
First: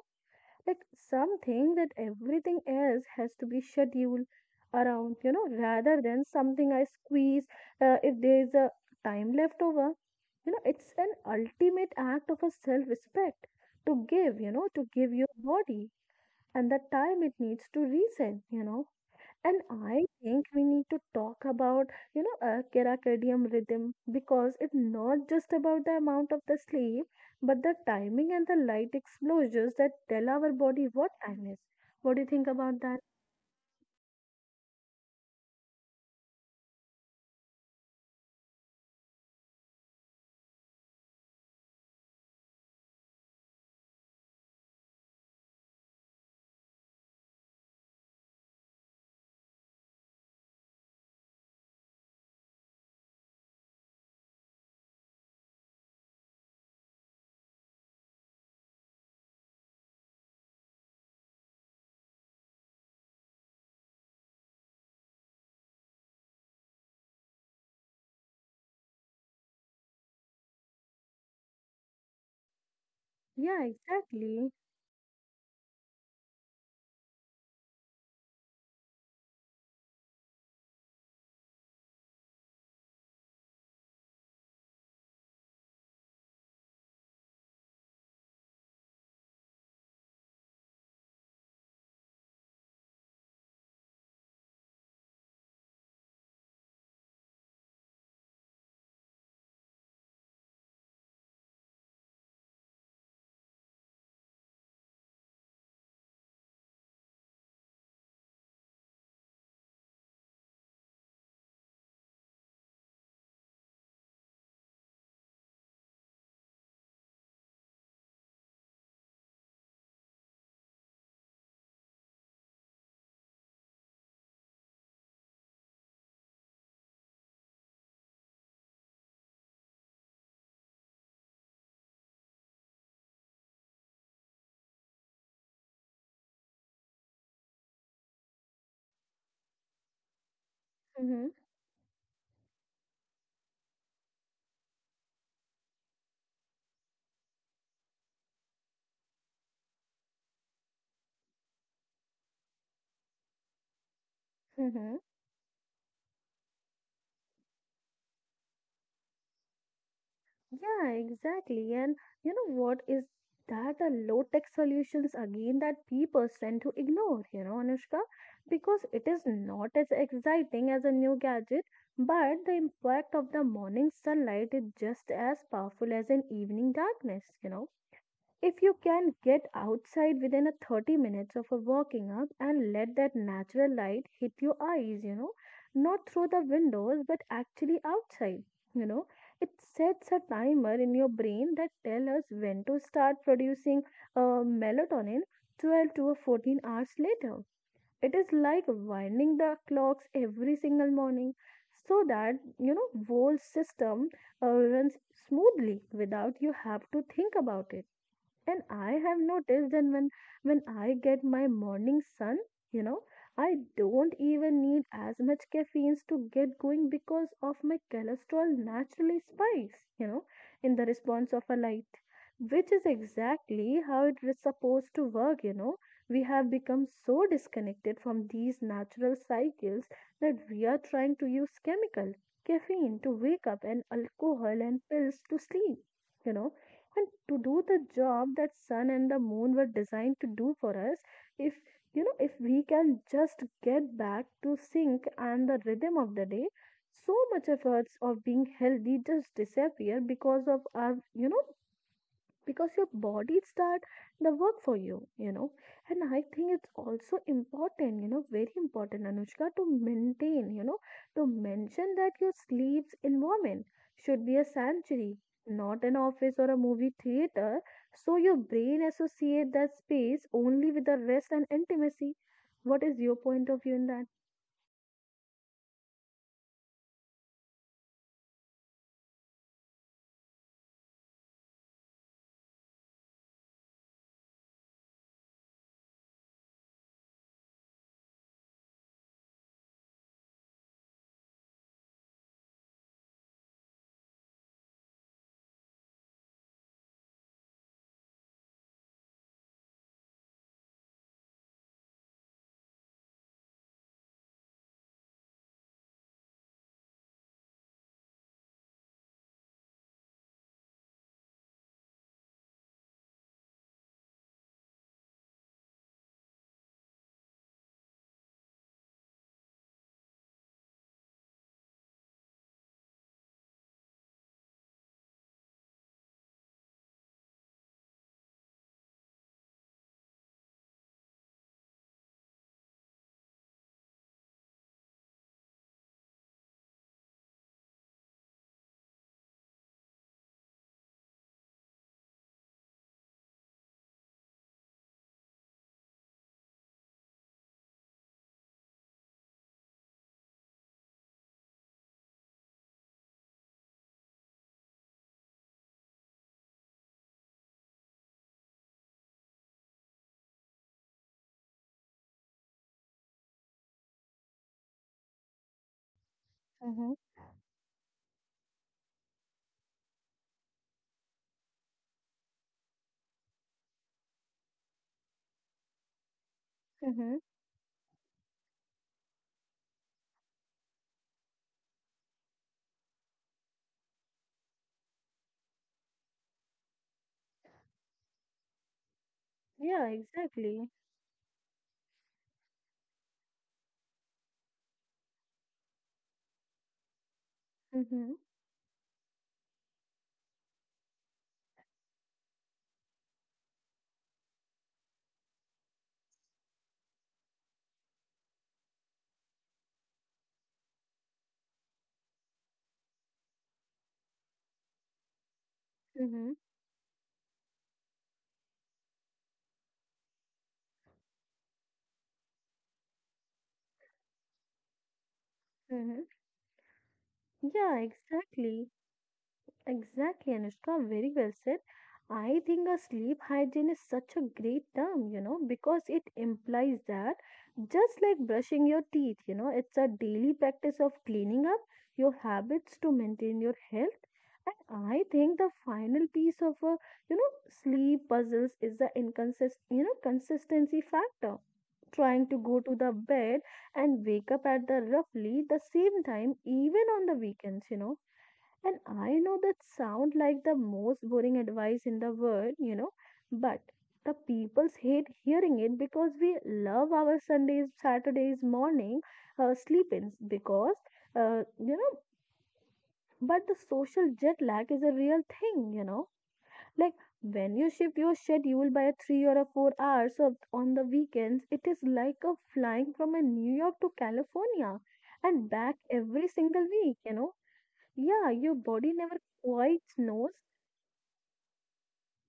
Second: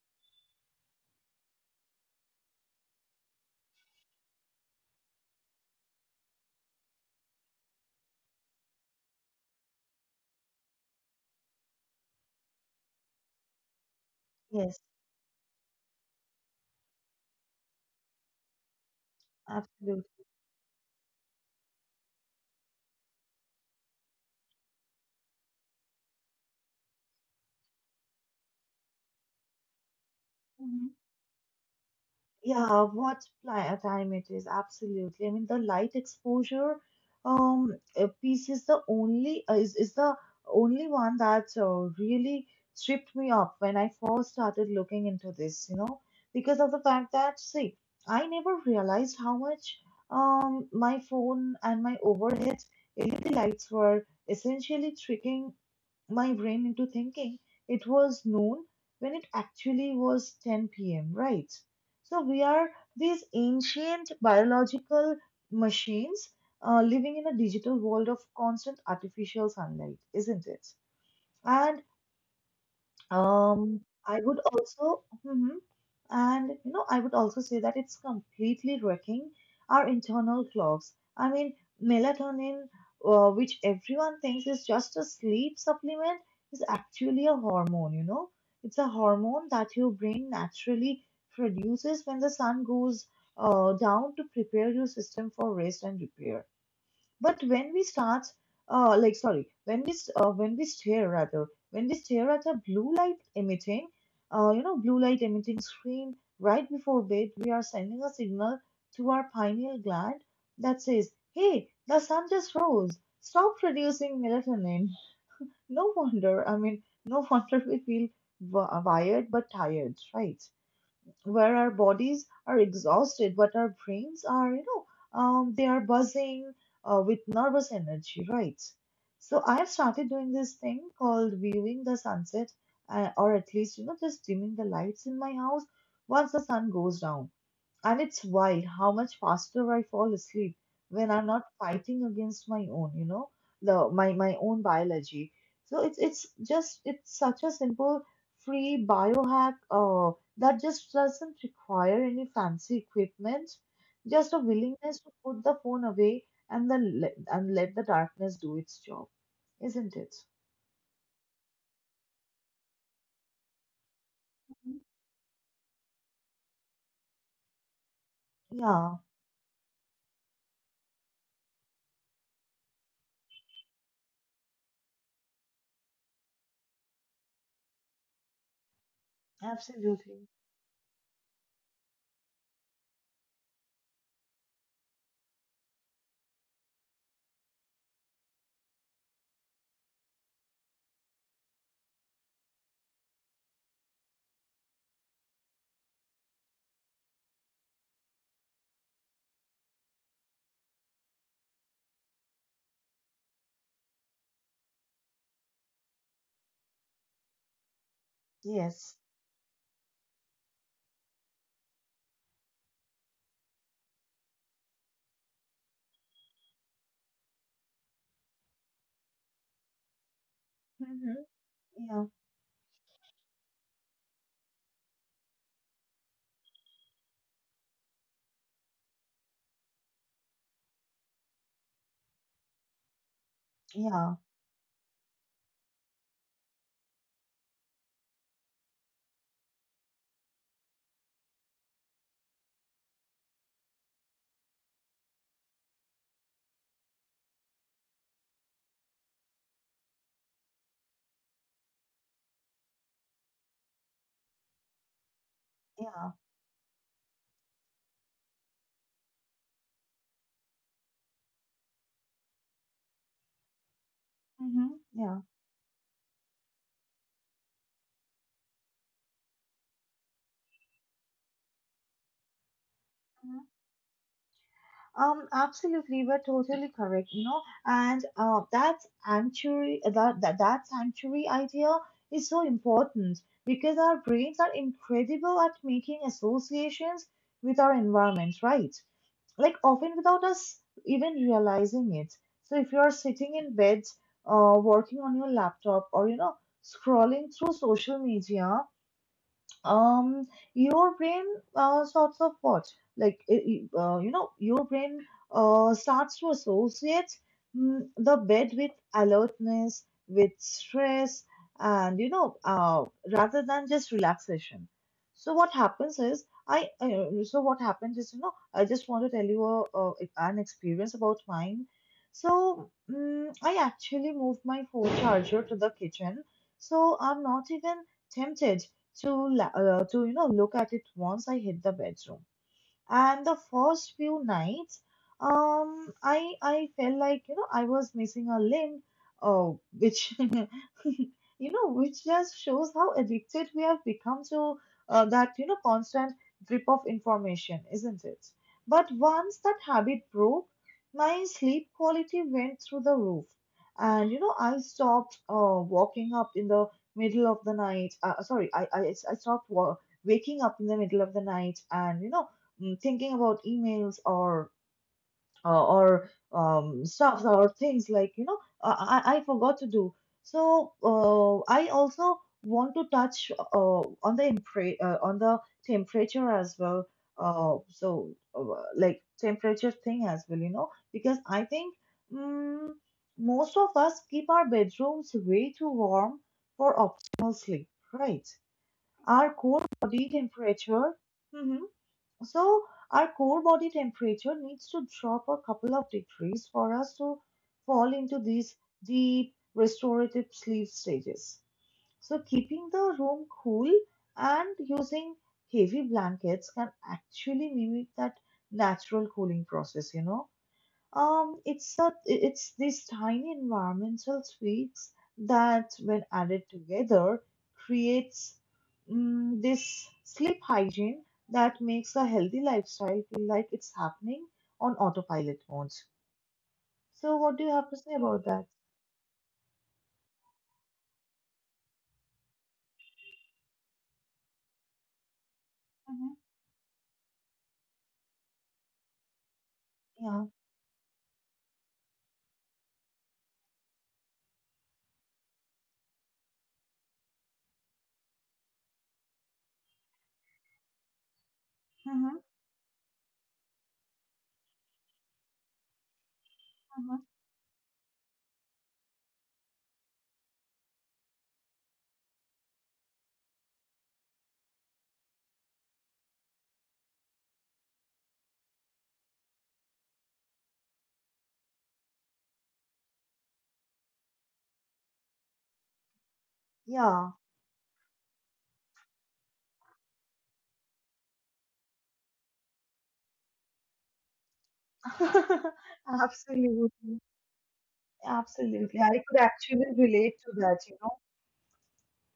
[SPEAKER 2] like something that everything else has to be scheduled around, you know, rather than something I squeeze if there is a time left over, you know. It's an ultimate act of a self respect to give, you know,
[SPEAKER 1] Yes.
[SPEAKER 2] to give your body and the time it needs to reason, you know. And I
[SPEAKER 1] Absolutely.
[SPEAKER 2] think we need to talk about, you know, a circadian rhythm because it's not just about the amount of the sleep but the timing and the light exposures that tell our body what time is. What do you think about
[SPEAKER 1] Yeah,
[SPEAKER 2] that?
[SPEAKER 1] time it is, absolutely. I mean, the light exposure piece is the only one that really tripped me up when I first started looking into this, you know, because of the fact that see, I never realized how much my phone and my overhead LED lights were essentially tricking my brain into thinking it was noon when it actually was 10 p.m., right? So we are these ancient biological machines living in a digital world of constant artificial sunlight, isn't it? And
[SPEAKER 2] Yeah,
[SPEAKER 1] um,
[SPEAKER 2] exactly.
[SPEAKER 1] Mhm. And you know, I would also say that it's completely wrecking our internal clocks. I mean, melatonin, which everyone thinks is just a sleep supplement, is actually a hormone, you know. It's a hormone that your brain naturally produces when the sun goes down to prepare your system for rest and repair. But when we start, like sorry, when we s- when we stare rather, when we stare at a blue light emitting, blue light emitting screen right before bed, we are sending a signal to our pineal gland that says, "Hey, the sun just rose. Stop producing melatonin." *laughs* No wonder. I mean, no *laughs* wonder we feel wired but tired, right? Where our bodies are exhausted, but our brains are, you know, they are buzzing with nervous energy, right? So I have started doing this thing called viewing the sunset, or at least, you know, just dimming the lights in my house once the sun goes down. And it's wild how much faster I fall asleep when
[SPEAKER 2] Mm-hmm.
[SPEAKER 1] I'm not fighting against my own, you know, the my my own biology. So it's such a simple free biohack that just doesn't require any fancy equipment, just a
[SPEAKER 2] Mm-hmm.
[SPEAKER 1] willingness to put the phone away and let the darkness do its job, isn't it?
[SPEAKER 2] Yeah, exactly. And you know what is that the low tech solutions again that people tend to ignore, you know, Anushka, because
[SPEAKER 1] Yeah,
[SPEAKER 2] it is not as exciting as a new gadget, but the impact of the morning sunlight is just as powerful as an evening darkness, you know. If you can get outside
[SPEAKER 1] absolutely.
[SPEAKER 2] within a 30 minutes of a walking up, and let that natural light hit your eyes, you know, not through the windows but actually outside, you know, it sets a timer in your brain that tell us when to start producing melatonin 12 to 14 hours later. It is like winding the clocks every single morning so that you know whole system runs smoothly without you have to think about it. And I
[SPEAKER 1] Yes.
[SPEAKER 2] have noticed that when I get my morning sun, you know, I don't even need as much caffeine to get going because of my cholesterol naturally spikes, you know, in the
[SPEAKER 1] Mm-hmm.
[SPEAKER 2] response of a light,
[SPEAKER 1] Yeah.
[SPEAKER 2] which is exactly how it is supposed to work, you know. We have become so disconnected from these natural cycles that we are trying to use chemical caffeine to wake up and
[SPEAKER 1] Yeah.
[SPEAKER 2] alcohol and pills to sleep, you know, and to do the job that sun and the moon were designed to do for us. If, you know, if we can just get back to sync and the rhythm of the day, so much efforts of being healthy just disappear because of our. Because your body start the work for you, you know. And
[SPEAKER 1] Yeah.
[SPEAKER 2] I think it's also important, you know, very important, Anushka, to maintain, you know, to mention that your sleep's environment should be a
[SPEAKER 1] Mm-hmm.
[SPEAKER 2] sanctuary,
[SPEAKER 1] Yeah.
[SPEAKER 2] not an office or a movie theater, so your brain associate that space only with the rest and intimacy. What is your point of view in that?
[SPEAKER 1] Absolutely, we're totally correct, you know, and that sanctuary, that sanctuary idea is so important because our brains are incredible at making associations with our environment, right? Like often without us even realizing it. So if you're sitting in bed, working on your laptop, or you know, scrolling through social media, um your brain sorts of what like I- you know your brain starts to associate the bed with alertness, with stress, and you know rather than just relaxation. so what happens is i uh, so what happened is, you know, I just want to tell you an experience about mine. So mm I actually moved my phone charger to the kitchen so I'm not even tempted to, you know, look at it once I hit the bedroom. And the first few nights, I felt like, you know, I was missing a link, uh, which *laughs* you know, which just shows how addicted we have become to that, you know, constant drip of information, isn't it? But once that habit broke, my sleep quality went through the roof. And you know, I stopped walking up in the middle of the night sorry I stopped waking up in the middle of the night and, you know, thinking about emails or
[SPEAKER 2] Mm-hmm,
[SPEAKER 1] stuff or things I forgot to do. So I also want to touch on the temperature as well.
[SPEAKER 2] mm-hmm.
[SPEAKER 1] Uh, so uh, like temperature thing as well, you know, because I think mm, most of us keep our bedrooms way too warm for optimal sleep, right? Our core
[SPEAKER 2] Yeah,
[SPEAKER 1] body
[SPEAKER 2] exactly.
[SPEAKER 1] temperature. Mm-hmm. So our core body temperature needs to drop a couple of degrees for us to fall
[SPEAKER 2] Mm-hmm,
[SPEAKER 1] into these deep restorative sleep stages. So keeping the room cool and using heavy blankets can actually mimic that natural cooling process, you know. It's these tiny environmental tweaks that, when
[SPEAKER 2] mm-hmm,
[SPEAKER 1] added together, creates this sleep hygiene that makes a healthy lifestyle feel like it's happening on autopilot mode.
[SPEAKER 2] mm-hmm.
[SPEAKER 1] So, what do you
[SPEAKER 2] Yeah,
[SPEAKER 1] have to say about that?
[SPEAKER 2] exactly. Exactly, Anushka, very well said. I think a sleep hygiene is such a great term, you know, because it
[SPEAKER 1] Hmm.
[SPEAKER 2] implies that just like brushing your teeth, you know, it's a daily
[SPEAKER 1] Yeah.
[SPEAKER 2] practice of cleaning up your habits to maintain your health. And I think the final piece of a, you know, sleep puzzles is the consistency factor. Trying
[SPEAKER 1] Mm-hmm.
[SPEAKER 2] to go to the bed and wake up at the roughly the same time, even on
[SPEAKER 1] Mm-hmm.
[SPEAKER 2] the weekends, you know. And I know that sound like the most boring advice in the world, you know, but the peoples hate hearing it because we love our Sundays, Saturdays, morning sleep-ins because, uh, you know, but the social jet lag is a real thing, you know. Like
[SPEAKER 1] Yeah.
[SPEAKER 2] when you shift your schedule by a three or a 4 hours of, on the weekends, it is like a flying from a New York to California and
[SPEAKER 1] *laughs*
[SPEAKER 2] back every single
[SPEAKER 1] Absolutely,
[SPEAKER 2] week, you know. Yeah, your body
[SPEAKER 1] absolutely. I
[SPEAKER 2] never
[SPEAKER 1] could actually
[SPEAKER 2] quite
[SPEAKER 1] relate
[SPEAKER 2] knows.
[SPEAKER 1] to that, you know.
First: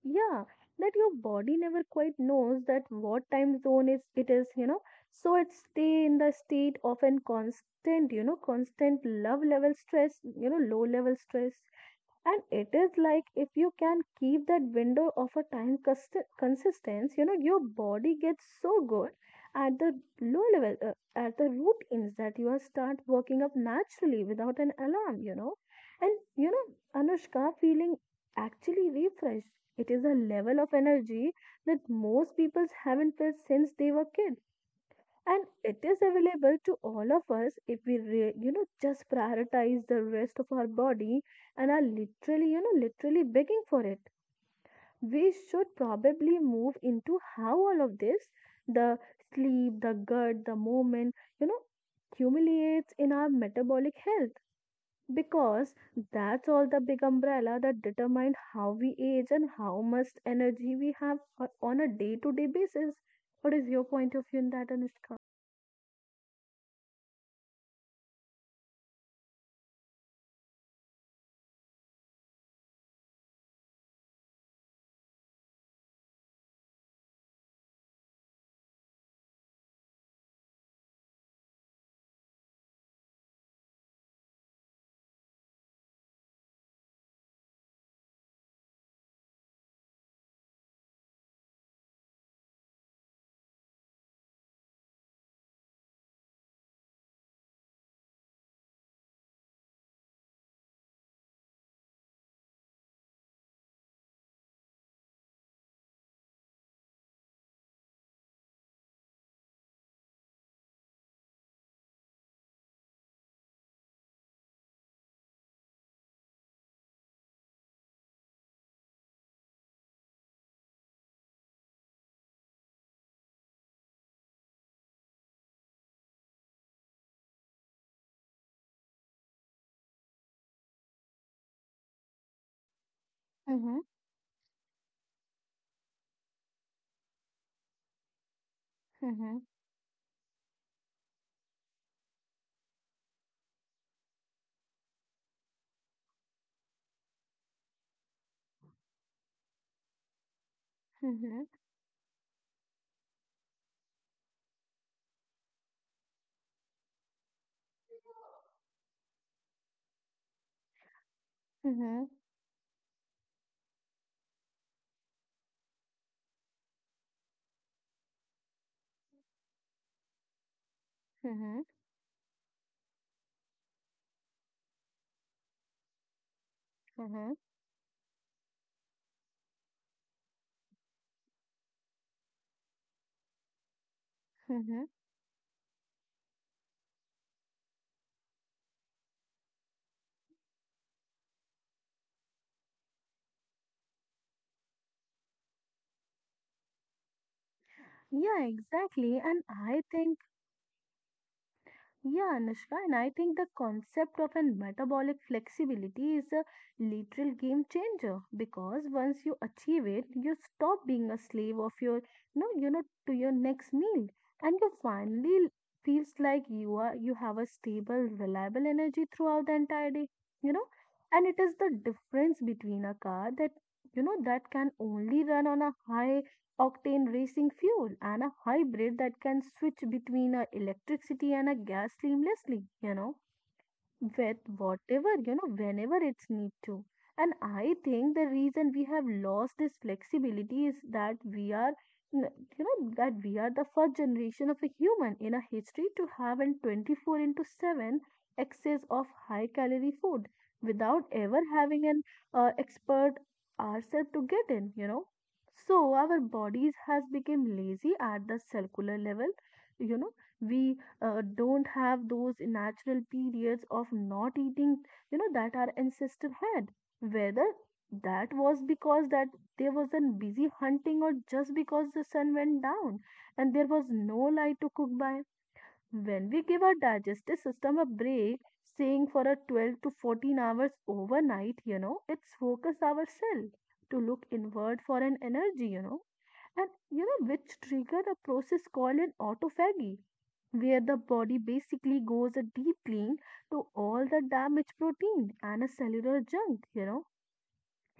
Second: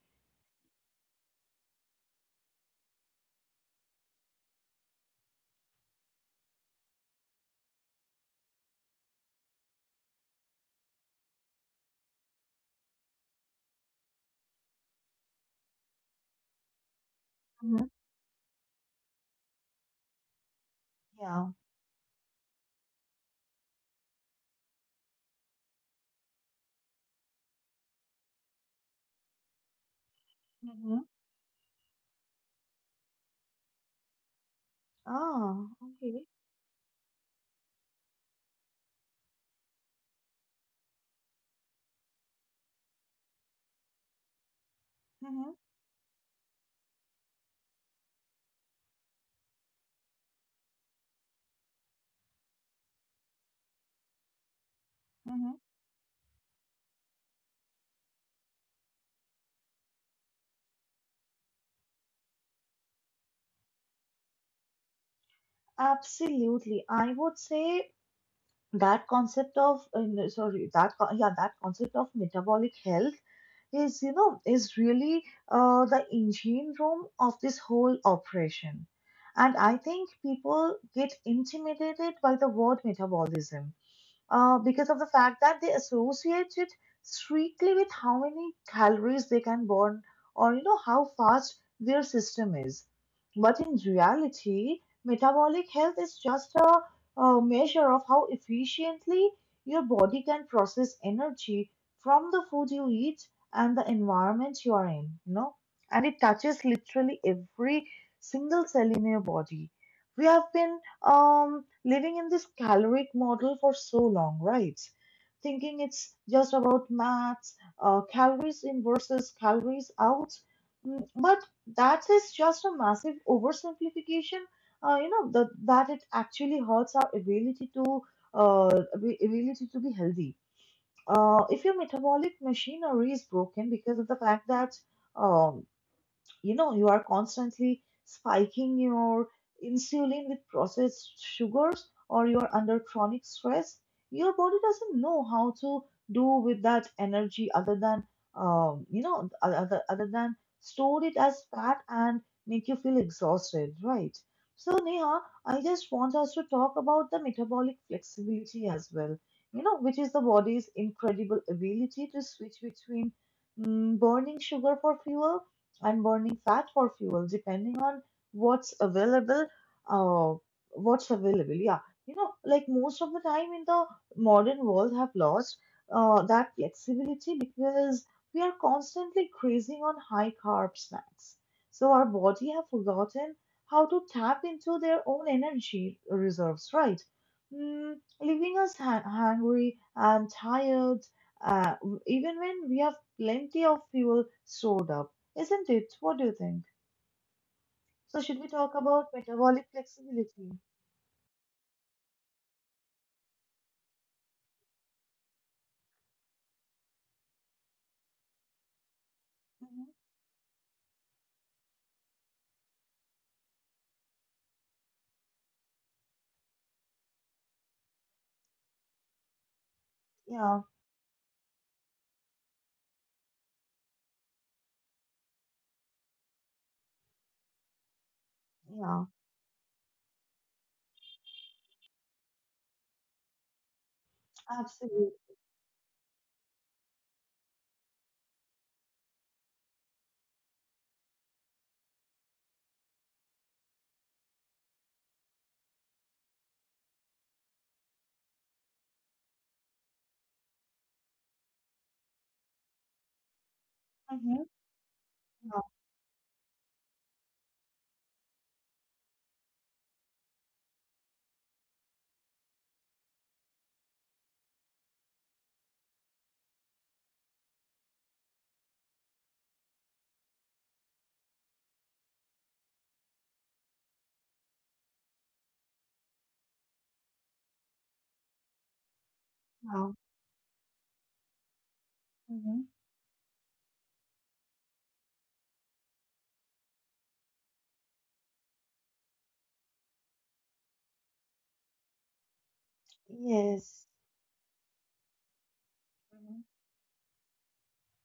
[SPEAKER 2] Yeah, that your body never quite knows that what time zone is it is, you know. So it stay in the state of an constant, you know, constant love level stress, you know, low level stress, and it is like if you can keep that window of a time consistence, you know, your
[SPEAKER 1] Hmm.
[SPEAKER 2] body gets so good at the low level at
[SPEAKER 1] Yeah.
[SPEAKER 2] the routines that you are start working up naturally without an alarm, you know. And you know, Anushka, feeling actually refreshed, it is a level of
[SPEAKER 1] Mm-hmm.
[SPEAKER 2] energy that most people haven't felt since they were kids, and
[SPEAKER 1] Ah,
[SPEAKER 2] it is
[SPEAKER 1] okay.
[SPEAKER 2] available to all of us if we just prioritize the rest of our body and are literally, you know, literally begging for it. We
[SPEAKER 1] Mm-hmm.
[SPEAKER 2] should probably move into how all of this, the sleep, the gut, the movement, you know, accumulates in our metabolic health, because that's all the big umbrella that determines how we age and how much energy we have on a day to day basis. What is your point of view in that, Anushka?
[SPEAKER 1] Absolutely. I would say that concept of, no, sorry, yeah, that concept of metabolic health is, you know, is really the engine room of this whole operation. And I think people get intimidated by the word metabolism because of the fact that they associate it strictly with how many calories they can burn, or you know, how fast their system is. But in reality, metabolic health is just a measure of how efficiently your body can process energy from the food you eat and the environment you are in, you know. And it touches literally every single cell in your body. We have been living in this caloric model for so long, right, thinking it's just about maths, calories in versus calories out. But that is just a massive oversimplification. You know that it actually hurts our ability to, ability to be healthy, if your metabolic machinery is broken
[SPEAKER 2] Mhm.
[SPEAKER 1] because of the fact that um, you know, you are constantly spiking your
[SPEAKER 2] Mhm,
[SPEAKER 1] insulin with processed sugars, or you're under chronic stress. Your body doesn't know how to do with that energy other than, you know, other than store it as
[SPEAKER 2] mhm,
[SPEAKER 1] fat and make you feel exhausted, right? So, Neha, I just want us to talk about the metabolic flexibility as well, you know, which is the body's incredible ability
[SPEAKER 2] mhm,
[SPEAKER 1] to switch between, burning sugar for fuel and burning fat for fuel, depending on what's available. Uh,
[SPEAKER 2] mhm,
[SPEAKER 1] yeah. You know, like, most of the time in the modern world have lost that flexibility
[SPEAKER 2] mhm,
[SPEAKER 1] because we are constantly grazing on high carb snacks. So our body have forgotten how to tap into
[SPEAKER 2] mhm.
[SPEAKER 1] their own energy reserves, right? Mm, Leaving us hungry and tired, uh, even when we have plenty of fuel stored up. Isn't it? What do you think? So, should
[SPEAKER 2] Yeah,
[SPEAKER 1] we talk about
[SPEAKER 2] exactly. And
[SPEAKER 1] metabolic
[SPEAKER 2] I think
[SPEAKER 1] flexibility?
[SPEAKER 2] Yeah, Anushka, and I think the concept of an metabolic flexibility is a literal game changer because once you
[SPEAKER 1] Hmm.
[SPEAKER 2] achieve it, you stop being a slave of your no, you know, to your next meal, and you finally feels like you are you have a stable, reliable energy throughout the entire day,
[SPEAKER 1] Yeah,
[SPEAKER 2] you know, and it is the difference between a car that, you know, that can only run on a high octane racing fuel and a hybrid
[SPEAKER 1] yeah,
[SPEAKER 2] that can switch between a electricity and a gas seamlessly, you know, with
[SPEAKER 1] absolutely.
[SPEAKER 2] whatever, you know, whenever it's need to. And I think the reason we have lost this flexibility is that we are, n- you know, that we are the first generation of a human in a history to have an 24 into 7 excess of high calorie food without ever having an expert ourselves to
[SPEAKER 1] Hmm.
[SPEAKER 2] get in, you know.
[SPEAKER 1] Yeah,
[SPEAKER 2] So our bodies has become lazy at the cellular level, you know. We don't have those natural periods of not eating, you know, that our ancestors had. Whether that was because that they wasn't busy hunting or just because the sun went down and there was no light to cook by. When we give our digestive system a break, saying for a 12
[SPEAKER 1] yeah.
[SPEAKER 2] to 14 hours overnight, you know, it's
[SPEAKER 1] Hmm.
[SPEAKER 2] focus our cell to look inward for an energy, you know, and you know which triggered a process called an autophagy where the body basically goes a deep clean to
[SPEAKER 1] Yes.
[SPEAKER 2] all the damaged protein and a cellular
[SPEAKER 1] Hmm.
[SPEAKER 2] junk, you know.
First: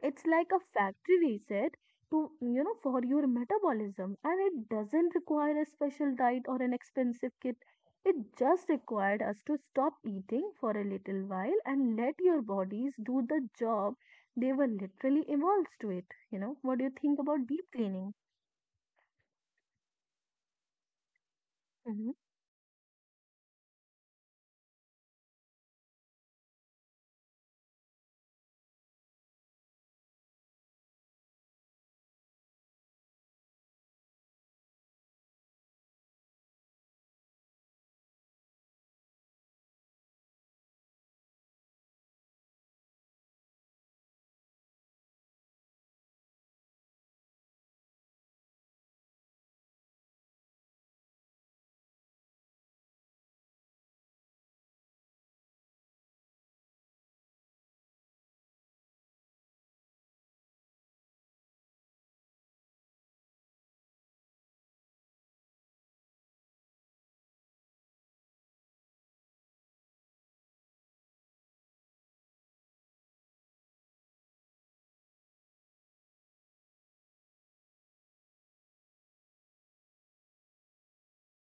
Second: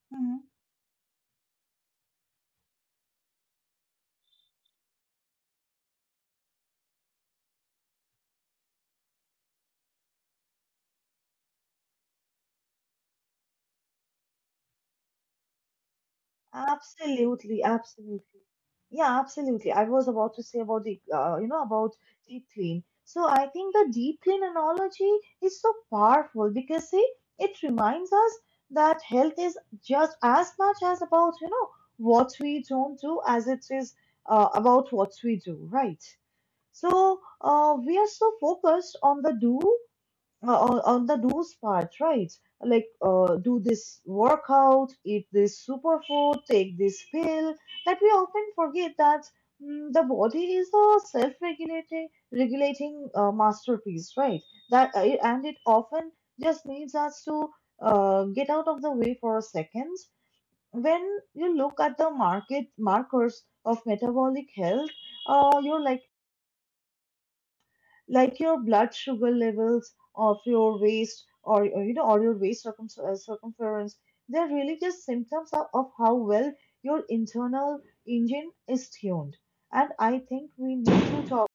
[SPEAKER 2] It's like
[SPEAKER 1] Hmm.
[SPEAKER 2] a factory reset to, you know, for your metabolism, and it doesn't require a special diet or an expensive kit. It just required us to stop eating for a little while and let your bodies do the job they were literally evolved to it, you know. What do you think about
[SPEAKER 1] Absolutely,
[SPEAKER 2] deep cleaning?
[SPEAKER 1] absolutely. Yeah, absolutely. I was about to say about the, you know, about
[SPEAKER 2] Mm-hmm.
[SPEAKER 1] deep clean. So I think the deep clean analogy is so powerful because, see, it reminds us that health is just as much as about, you know, what we don't do as it is about what we do, right? So, we are so focused on the do, on the do's part, right? Like, do this workout, eat this superfood, take this pill. That we often forget that, the body is a self-regulating regulating masterpiece, right? That, and it often just needs us to, get out of the way for a second. When you look at the market markers of metabolic health, you're like your blood sugar levels of your waist, or, you know, or your waist circumference. They're really just symptoms of how well your internal engine is tuned. And I think we need to talk,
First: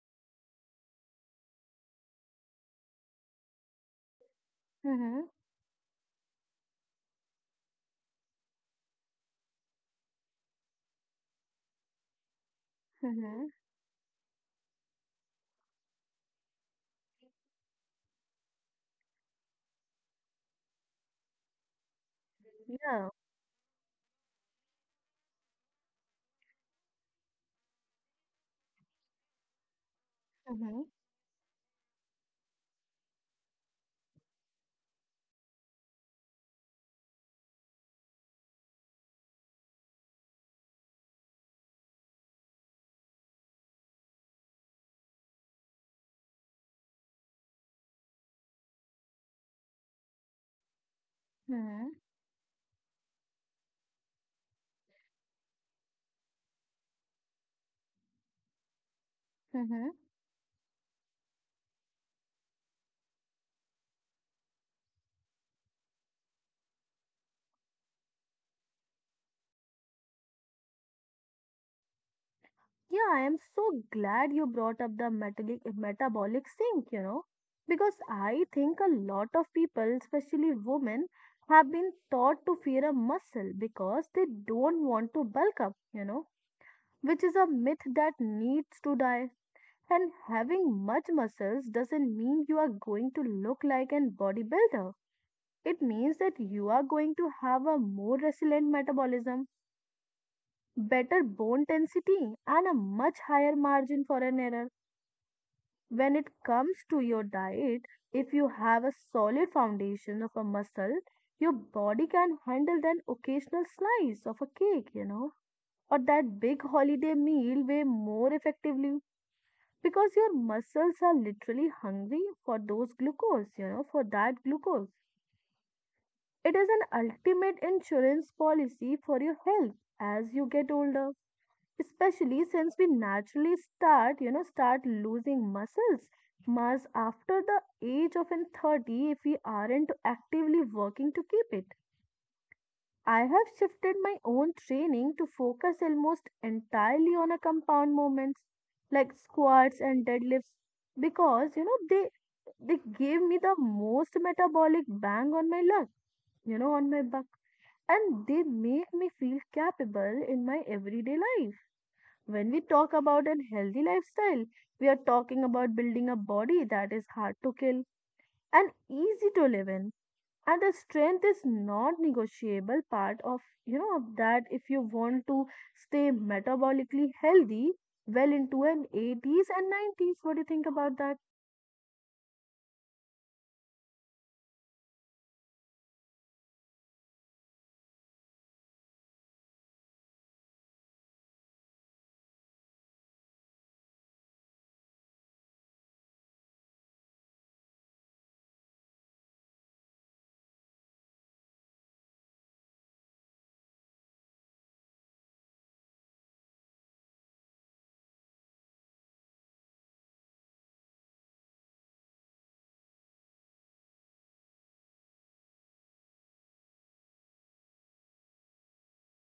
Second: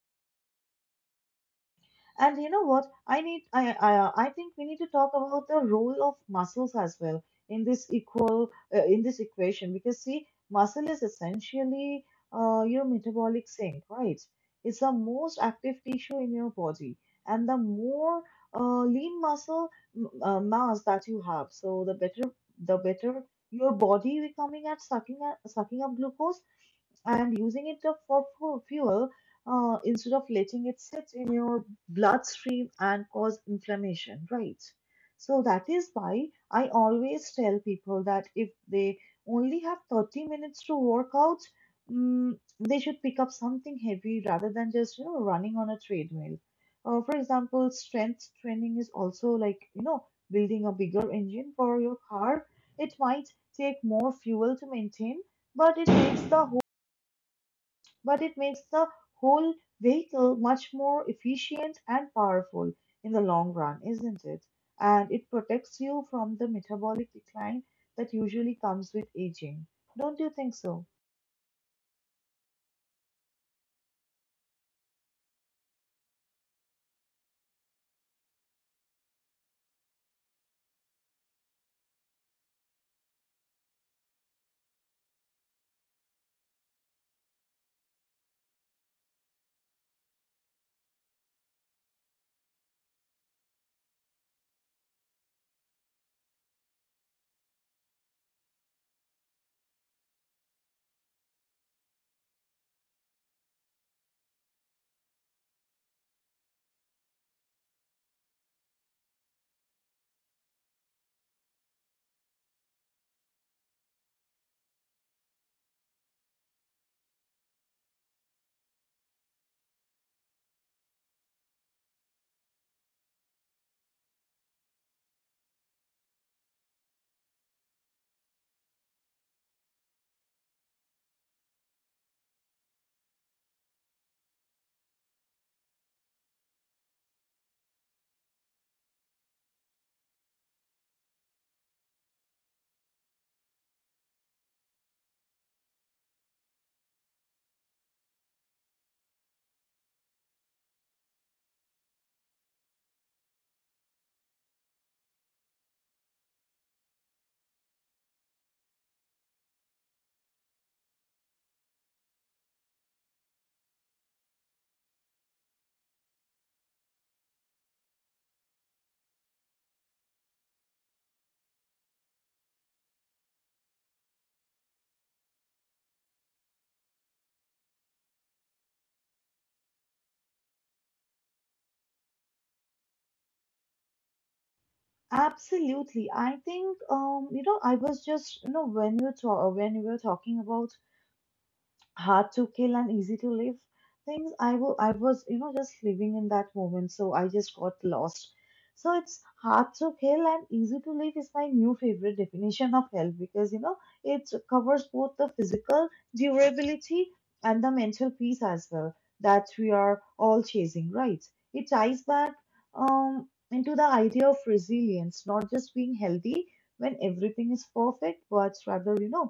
[SPEAKER 1] and you know what? I think we need to talk
[SPEAKER 2] Mhm,
[SPEAKER 1] about the role of muscles as well in this equal in this equation because, see, muscle is essentially, your metabolic
[SPEAKER 2] mhm.
[SPEAKER 1] sink, right? It's the most active tissue in your body, and the more lean muscle mass that you have, so the better, the
[SPEAKER 2] Yeah.
[SPEAKER 1] better your body becoming at sucking up glucose and using it up for fuel, instead of letting it
[SPEAKER 2] Mhm,
[SPEAKER 1] sit in your bloodstream and cause inflammation, right? So that is why I always tell people that if they only have 30 minutes to work out, mm, they should pick up something heavy rather than just, you know, running on a treadmill. For example, strength training is also like, you know, building a bigger engine for
[SPEAKER 2] mhm,
[SPEAKER 1] your car. It might take more fuel to maintain, but it makes the but it makes the whole
[SPEAKER 2] mhm.
[SPEAKER 1] vehicle much more efficient and powerful in the long run, isn't it? And it protects you from the metabolic decline that usually comes with aging. Don't you think so?
[SPEAKER 2] Yeah, I am so glad you brought up the metabolic sink, you know, because I think a lot of people, especially women, have been taught to fear a muscle because they don't want to bulk up, you know, which is a myth that needs to die. And having much muscles doesn't mean you are going to look like an bodybuilder. It means that you are going to have a more resilient metabolism, better bone density and a much higher margin for an error. When it comes to your diet, if you have a solid foundation of a muscle, your body can handle that occasional slice of a cake, you know, or that big holiday meal way more effectively because your muscles are literally hungry for those glucose, you know, for that glucose. It is an ultimate insurance policy for your health as you get older, especially since we naturally start you know start losing muscles mass after the age of in 30 if we aren't actively working to keep it. I have shifted my own training to focus almost entirely on a compound movements like squats and deadlifts because, you know, they gave me the most metabolic bang on my lug, you know, on my buck, and they make me feel capable in my everyday life. When we talk about a healthy lifestyle, we are talking about building a body that is hard to kill and easy to live in. And the strength is not negotiable part of, you know, of that if you want to stay metabolically healthy well into an 80s and 90s. What do you think about that?
[SPEAKER 1] Absolutely. I think you know, I was just you know when you talk when we were talking about hard to kill and easy to live things, I was, you know, just living in that moment, so I just got lost. So it's hard to kill and easy to live is my new favorite definition of health because, you know, it covers both the physical durability and the mental peace as well that we are all chasing, right? It ties back into the idea of resilience, not just being healthy when everything is perfect, but rather, you know,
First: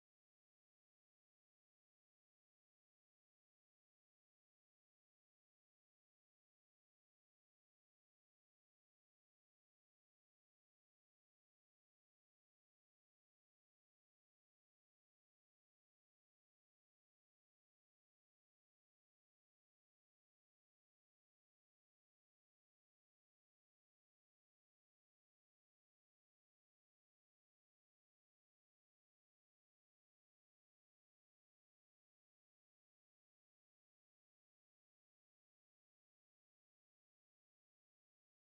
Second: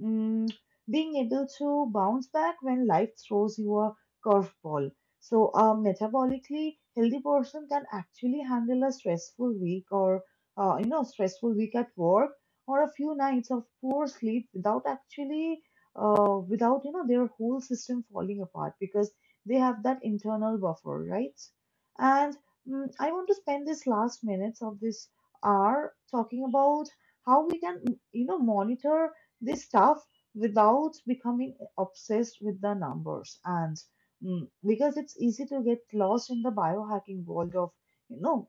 [SPEAKER 1] mm, being able to bounce back when life throws you a curveball. So, a metabolically healthy person can actually handle a stressful week, or you know, stressful week at work, or a few nights of poor sleep without actually, without, you know, their whole system falling apart because they have that internal buffer, right? And I want to spend this last minutes of this hour talking about how we can, you know, monitor this stuff without becoming obsessed with the numbers, and because it's easy to get lost in the biohacking world of, you know,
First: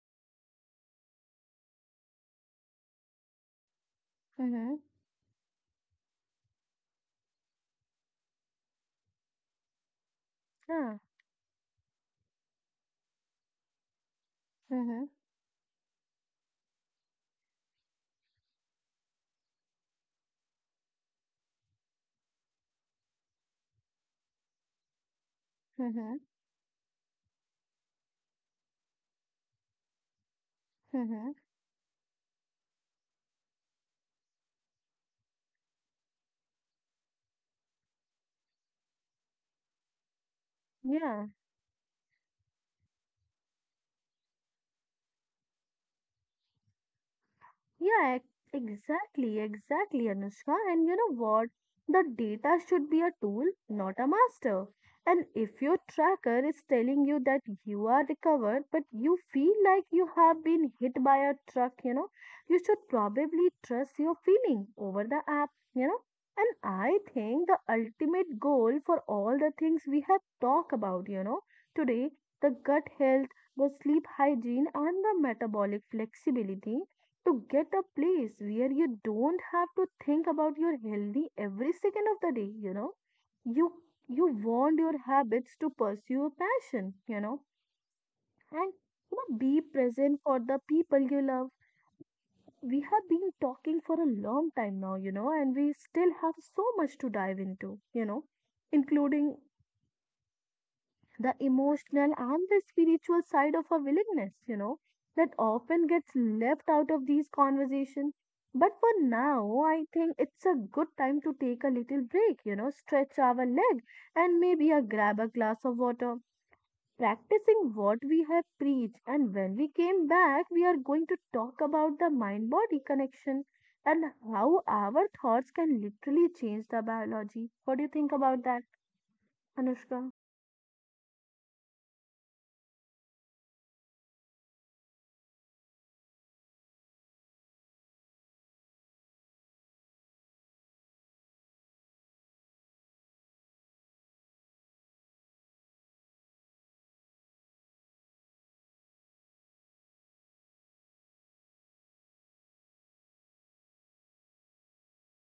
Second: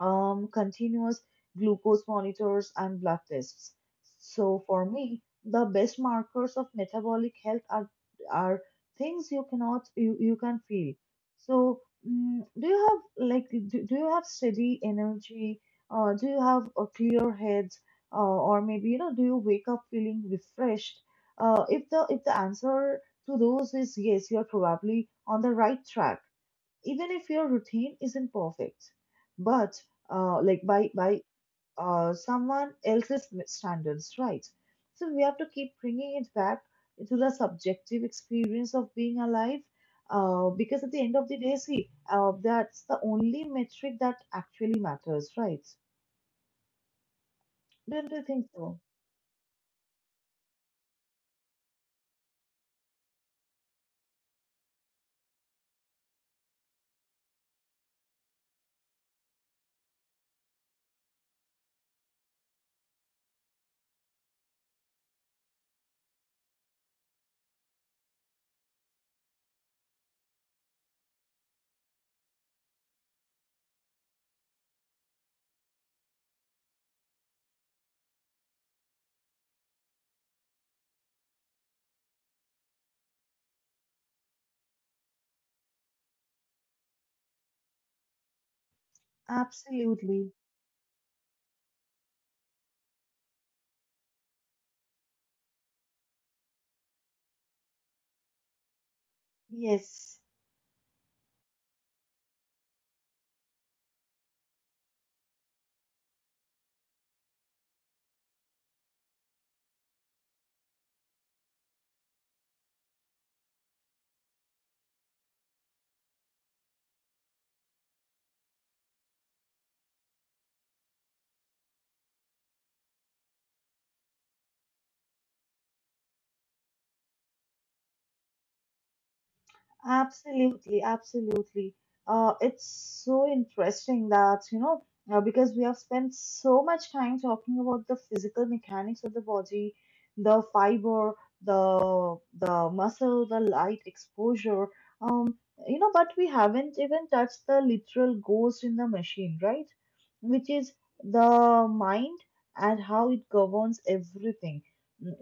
[SPEAKER 1] continuous glucose monitors and blood tests. So
[SPEAKER 2] Mm-hmm.
[SPEAKER 1] for me, the best markers of metabolic health are things you cannot you, you can feel.
[SPEAKER 2] Yeah.
[SPEAKER 1] So, do you have like, do you have steady
[SPEAKER 2] Mm-hmm.
[SPEAKER 1] energy? Do you have a clear head? Uh, or maybe, you know, do you wake up feeling refreshed? If the answer to those is yes, you are probably on the right
[SPEAKER 2] Mm-hmm.
[SPEAKER 1] track even if your routine isn't perfect, but by
[SPEAKER 2] Mm-hmm.
[SPEAKER 1] someone else's standards, right? So we have to keep bringing it back to the subjective experience of being alive, because at the end of
[SPEAKER 2] Yeah.
[SPEAKER 1] the day, see, that's the only metric that actually matters, right? Don't
[SPEAKER 2] Yeah,
[SPEAKER 1] you think so?
[SPEAKER 2] exactly, exactly, Anushka. And you know what? The data should be a tool, not a master. And if your tracker is telling you that you are recovered, but you feel like you have been hit by a truck, you know, you should probably trust your feeling over the app, you know. And I think the ultimate goal for all the things we have talked about, you know, today, the gut health, the sleep hygiene, and the metabolic flexibility to get a place where you don't have to think about your healthy every second of the day, you know, you you want your habits to pursue a passion, you know, and, you know, be present
[SPEAKER 1] Absolutely.
[SPEAKER 2] for the people you love. We have been talking for a long time now, you know, and we still have so much to dive into, you know, including
[SPEAKER 1] Yes.
[SPEAKER 2] the emotional and the spiritual side of our willingness, you know, that often gets left out of these conversations. But for now, I think it's a good time to take a little break, you know, stretch our leg and maybe a grab a glass of water. Practicing what we have preached, and when we came back, we are going to talk about the mind body connection and how our thoughts can literally change the biology. What do you think about that, Anushka?
[SPEAKER 1] Absolutely, absolutely. It's so interesting that, you know, because we have spent so much time talking about the physical mechanics of the body, the fiber, the muscle, the light exposure, um, you know, but we haven't even touched the literal ghost in the machine, right? Which is the mind and how it governs everything, mm,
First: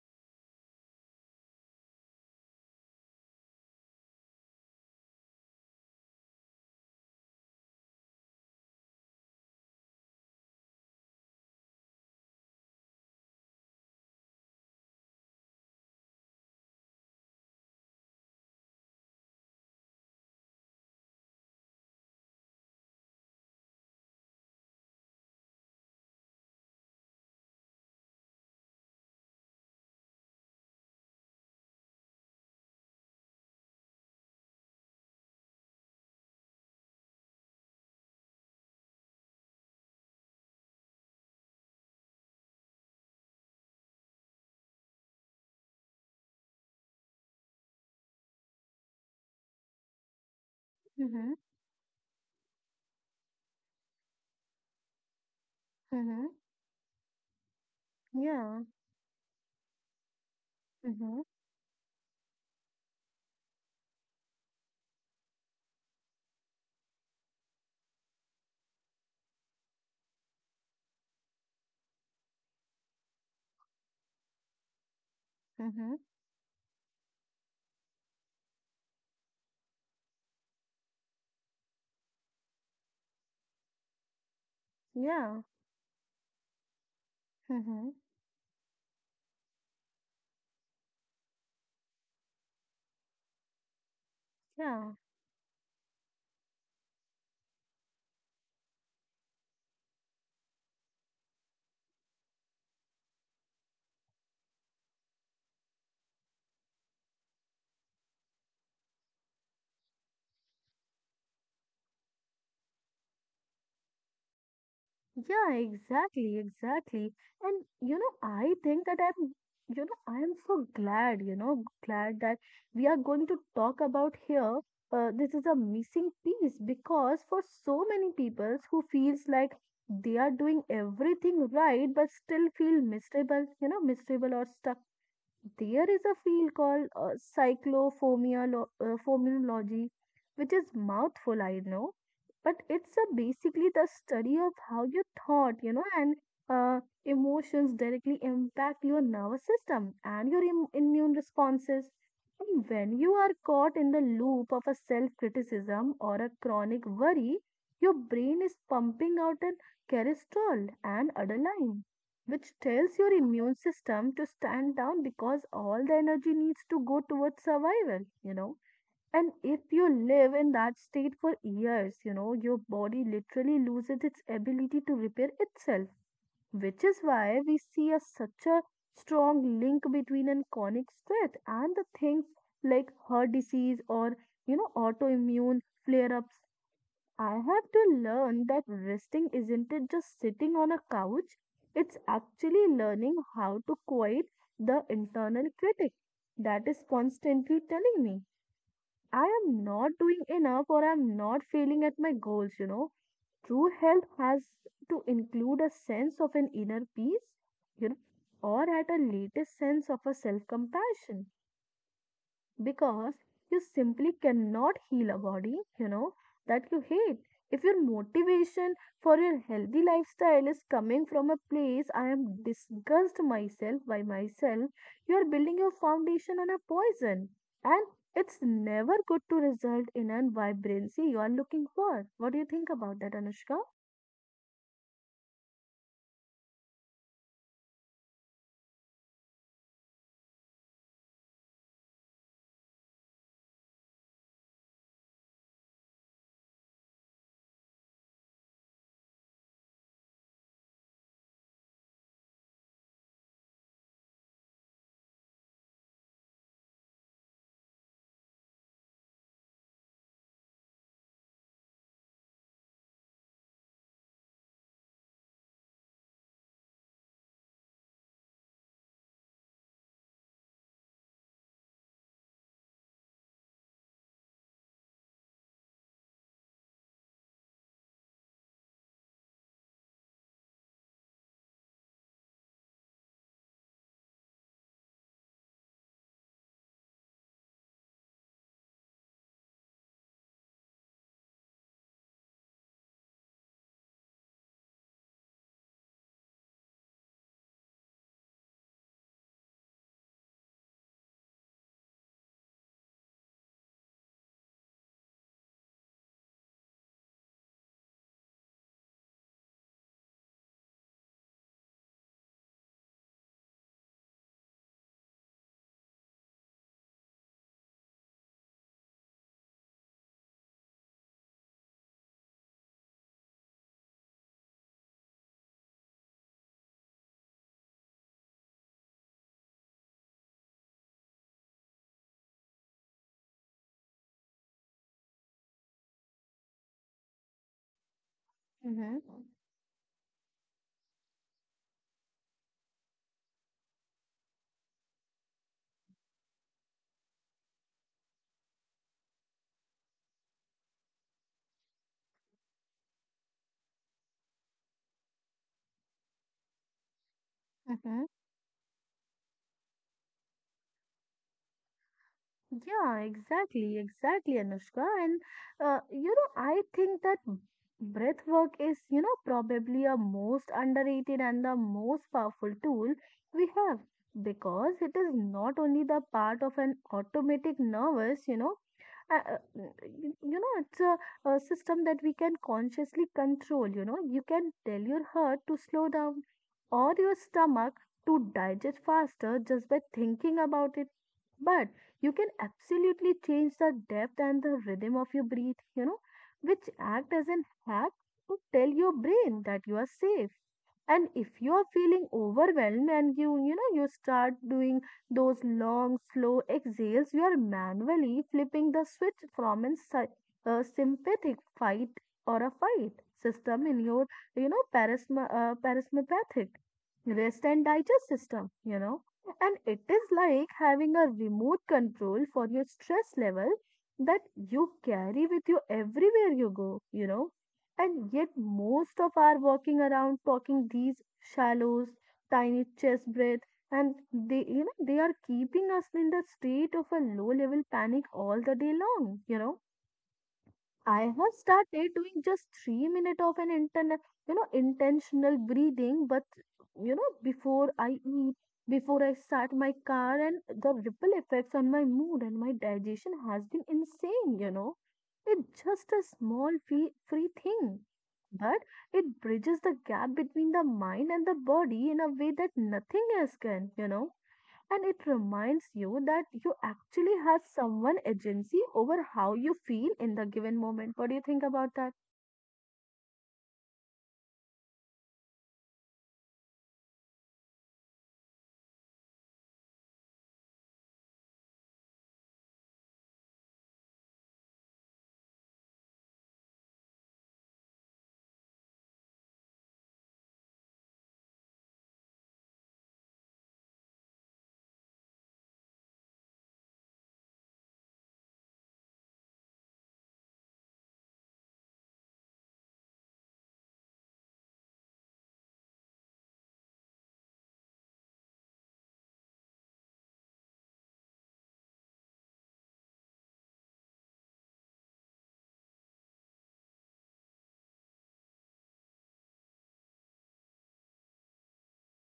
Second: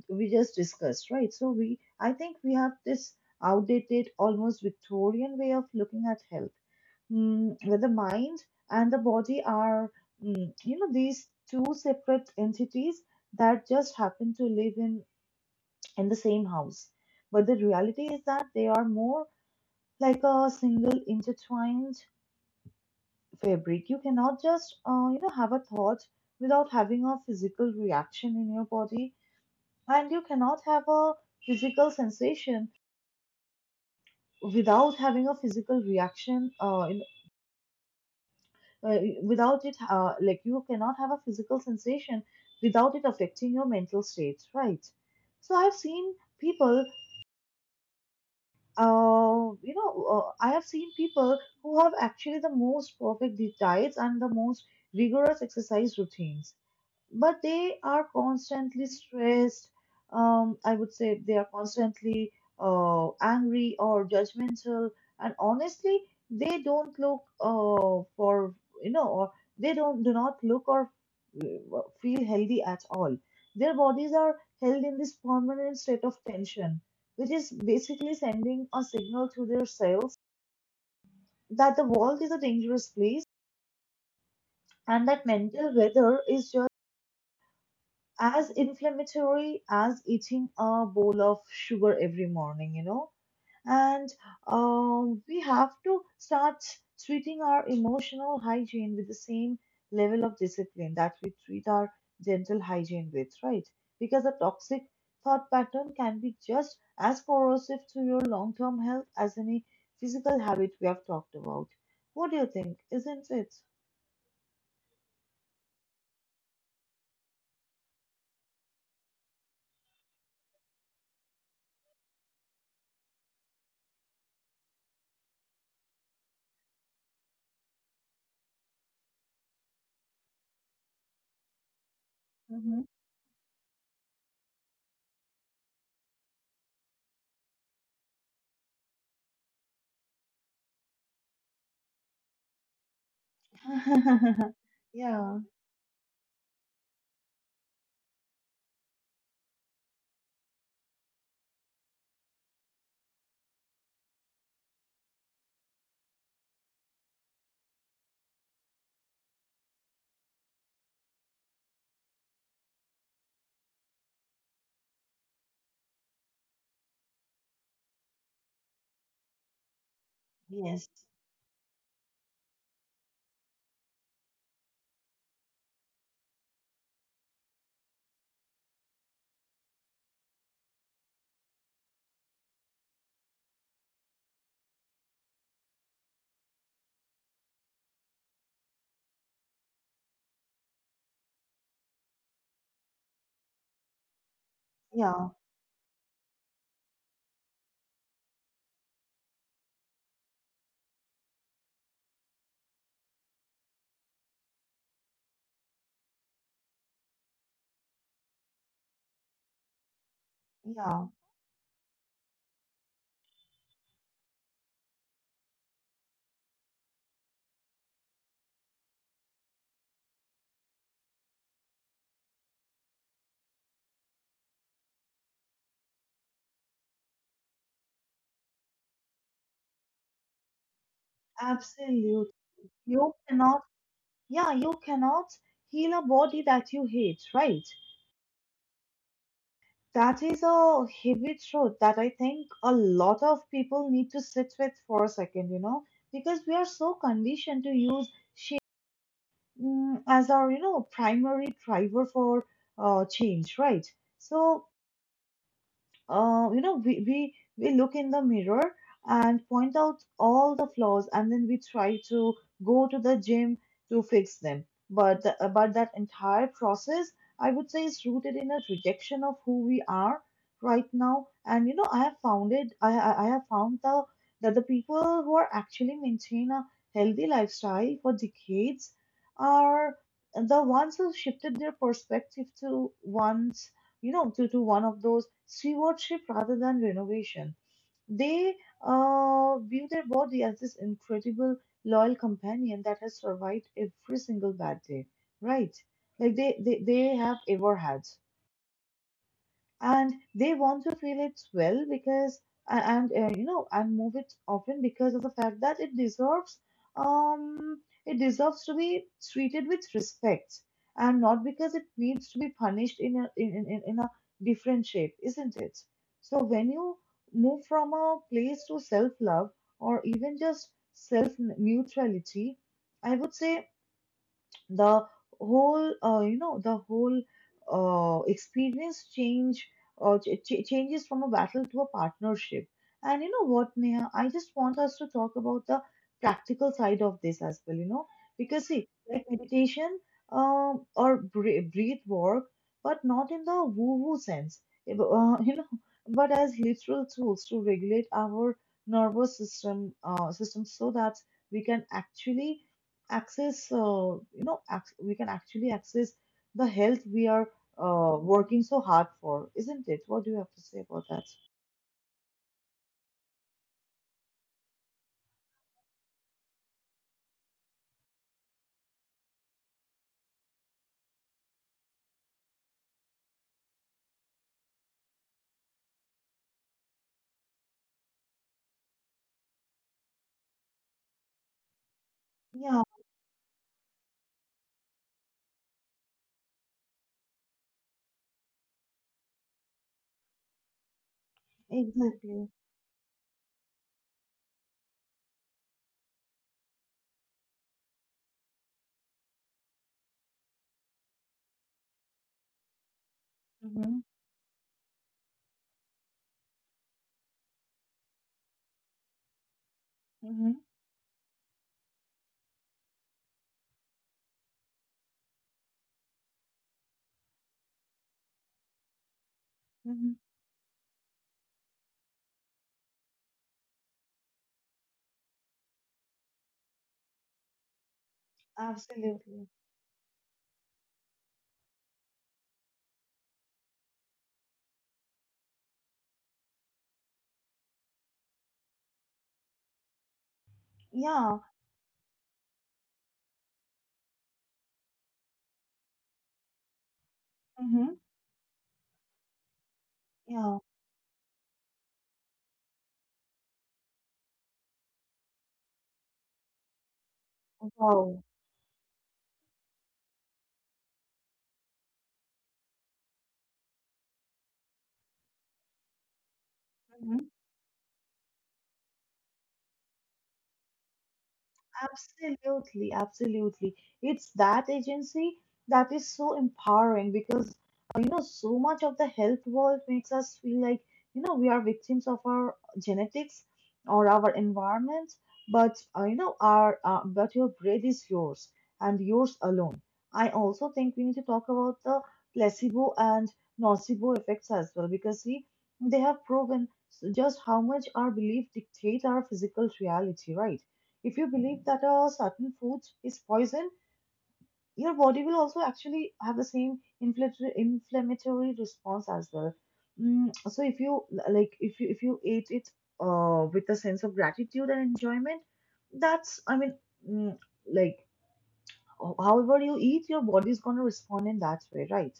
[SPEAKER 1] wh- we just discussed, right? So we, I think we have this outdated, almost Victorian way of looking at health, where the mind and the body are, you know, these two separate entities that just happen to live in the same house. But the reality is that they are more like a single intertwined fabric. You cannot just, you know, have a thought without having a physical reaction in your body, and you cannot have a physical sensation without having a physical reaction in uh, without it like you cannot have a physical sensation without it affecting your mental state, right? So I've seen people, I have seen
[SPEAKER 2] Mm-hmm.
[SPEAKER 1] people who have actually the most perfect diets and the most rigorous exercise
[SPEAKER 2] Mm-hmm.
[SPEAKER 1] routines, but they are
[SPEAKER 2] Yeah.
[SPEAKER 1] constantly stressed. I would
[SPEAKER 2] Mm-hmm,
[SPEAKER 1] say they are constantly angry or judgmental, and honestly, they don't look for you know, or they don't do not look or feel healthy at all. Their bodies are held in this permanent
[SPEAKER 2] mm-hmm.
[SPEAKER 1] state of tension, which is basically sending a signal to their cells that the world is a dangerous place, and that
[SPEAKER 2] Yeah,
[SPEAKER 1] mental weather is just
[SPEAKER 2] mm-hmm.
[SPEAKER 1] as inflammatory as eating a bowl of sugar every morning, you know. And
[SPEAKER 2] Yeah,
[SPEAKER 1] we have to start treating our emotional hygiene with the same level of discipline that we treat our dental hygiene with, right? Because a toxic thought pattern can be just as corrosive to your long term health as any physical habit we have talked about. What do you think? Isn't it?
[SPEAKER 2] yeah, exactly, exactly. And you know, I think that I'm, you know, I am so glad, you know, glad that we are going to talk about here. This is a missing piece because for so many people who feels like they are doing everything right but still
[SPEAKER 1] *laughs*
[SPEAKER 2] feel
[SPEAKER 1] Hmm.
[SPEAKER 2] miserable or stuck. There is a field called cyclophomiology, which is mouthful, I know, but it's a basically the study of
[SPEAKER 1] *laughs*
[SPEAKER 2] how your
[SPEAKER 1] Yeah.
[SPEAKER 2] thought, and emotions directly impact your nervous system and your immune responses. And when you are caught in the loop of a self-criticism or a chronic worry, your brain is pumping out an cortisol and adrenaline which tells your immune system to stand down because all the energy needs to go towards survival. And if you live in that
[SPEAKER 1] Yes.
[SPEAKER 2] state for years, your body literally loses its ability to repair itself, which is why we see a, such a strong link between an chronic stress and the things like heart disease or, you know, autoimmune flare ups. I have to learn that resting isn't it just sitting on a couch, it's actually learning how to quiet the
[SPEAKER 1] Yeah.
[SPEAKER 2] internal critic that is constantly telling me I am not doing enough or I am not failing at my goals. True health has to include a sense of an inner peace, you know, or at a latest sense of a self
[SPEAKER 1] Yeah,
[SPEAKER 2] compassion because you simply cannot heal a body, that you hate. If your motivation for your healthy lifestyle is coming from a place I am disgust myself by myself, you are building your foundation on a poison. And it's never good to result in a vibrancy you are looking for.
[SPEAKER 1] absolutely.
[SPEAKER 2] What do you think about that,
[SPEAKER 1] You
[SPEAKER 2] Anushka?
[SPEAKER 1] cannot, yeah, you cannot heal a body that you hate, right? That is a heavy truth that I think a lot of people need to sit with for a second, you know, because we are so conditioned to use shame, as our, you know, primary driver for change, right? So, you know, we look in the mirror and point out all the flaws, and then we try to go to the gym to fix them. But, but that entire process, I would say, is rooted in a rejection of who we are right now. And, you know, I have found that the people who are actually maintain a healthy lifestyle for decades are the ones who shifted their perspective to one, to one of those stewardship rather than renovation. They view their body as this incredible, loyal companion that has survived every single bad day, right? Like they have ever had, and they want to feel it well because a- and you know and move it often because of the fact that it deserves, um it deserves to be treated with respect, and not because it needs to be punished in in a different shape, isn't it? So when you move from a place to self love, or even just self neutrality, I would say the whole you know the whole experience changes from a battle to a partnership. And you know what, Neha, I just want us to talk about the practical side of this as well, you know, because see,
[SPEAKER 2] Mm-hmm.
[SPEAKER 1] like meditation, or breath work, but not in the woo woo sense. eh, bu- uh, *laughs* you know but as literal tools to regulate our nervous system so that we can actually access, you know, ac- we can actually access the health we are working so hard for, isn't it? What do you have to say about that?
[SPEAKER 2] Yeah, exactly, exactly, Anushka. And you know, I think that breath work is, you know, probably a most underrated and the most powerful tool we have because it is not only the part of an automatic nervous, you know, uh, uh, you know it's a system that we can
[SPEAKER 1] Yeah,
[SPEAKER 2] consciously control. You know, you can tell your heart to slow down or your stomach to digest faster just by thinking about it, but you can
[SPEAKER 1] exactly.
[SPEAKER 2] absolutely change the depth and the rhythm of your breath, you know, which act as an hack to tell your brain that you are safe. And if you're feeling overwhelmed and you know you
[SPEAKER 1] Mm-hmm.
[SPEAKER 2] start doing those long slow exhales, you are manually flipping the switch from a,
[SPEAKER 1] Mm-hmm.
[SPEAKER 2] a sympathetic fight or a fight system in your you know parasympathetic rest and digest system, you know, and it is
[SPEAKER 1] Mm-hmm.
[SPEAKER 2] like having a remote control for your stress level that you carry with you everywhere you go, you know. And yet, most of are
[SPEAKER 1] Absolutely.
[SPEAKER 2] walking around talking these shallows, tiny chest breath, and they, you know, they are keeping us in the state of a low level panic all the day long, you know. I have
[SPEAKER 1] Yeah.
[SPEAKER 2] started doing just 3 minutes of an internet, intentional breathing, but you know, before
[SPEAKER 1] Mm-hmm.
[SPEAKER 2] I eat, before I start my car, and
[SPEAKER 1] Yeah.
[SPEAKER 2] the ripple effects on my mood and my digestion has been insane, you know. It's just a small free thing,
[SPEAKER 1] Wow.
[SPEAKER 2] but it bridges the gap between the mind and the body in a way that nothing else can, you know. And it reminds you that you actually
[SPEAKER 1] Mm-hmm.
[SPEAKER 2] have someone agency over how you feel in the given moment. What do you think about that?
[SPEAKER 1] Absolutely, absolutely. It's that agency that is so empowering, because you know, so much of the health world makes us feel like, you know, we are victims of our genetics or our environment, but your breath is yours and yours alone. I also think we need to talk about the placebo and nocebo effects as well, because see, they have proven just how much our belief dictate our physical reality, right? If you believe that a certain food is poison, your body will also actually have the same inflammatory response as well. Mm, so if you, like, if you ate it with a sense of gratitude and enjoyment, that's I mean, mm, like ho- however you eat, your body is gonna respond in that way, right?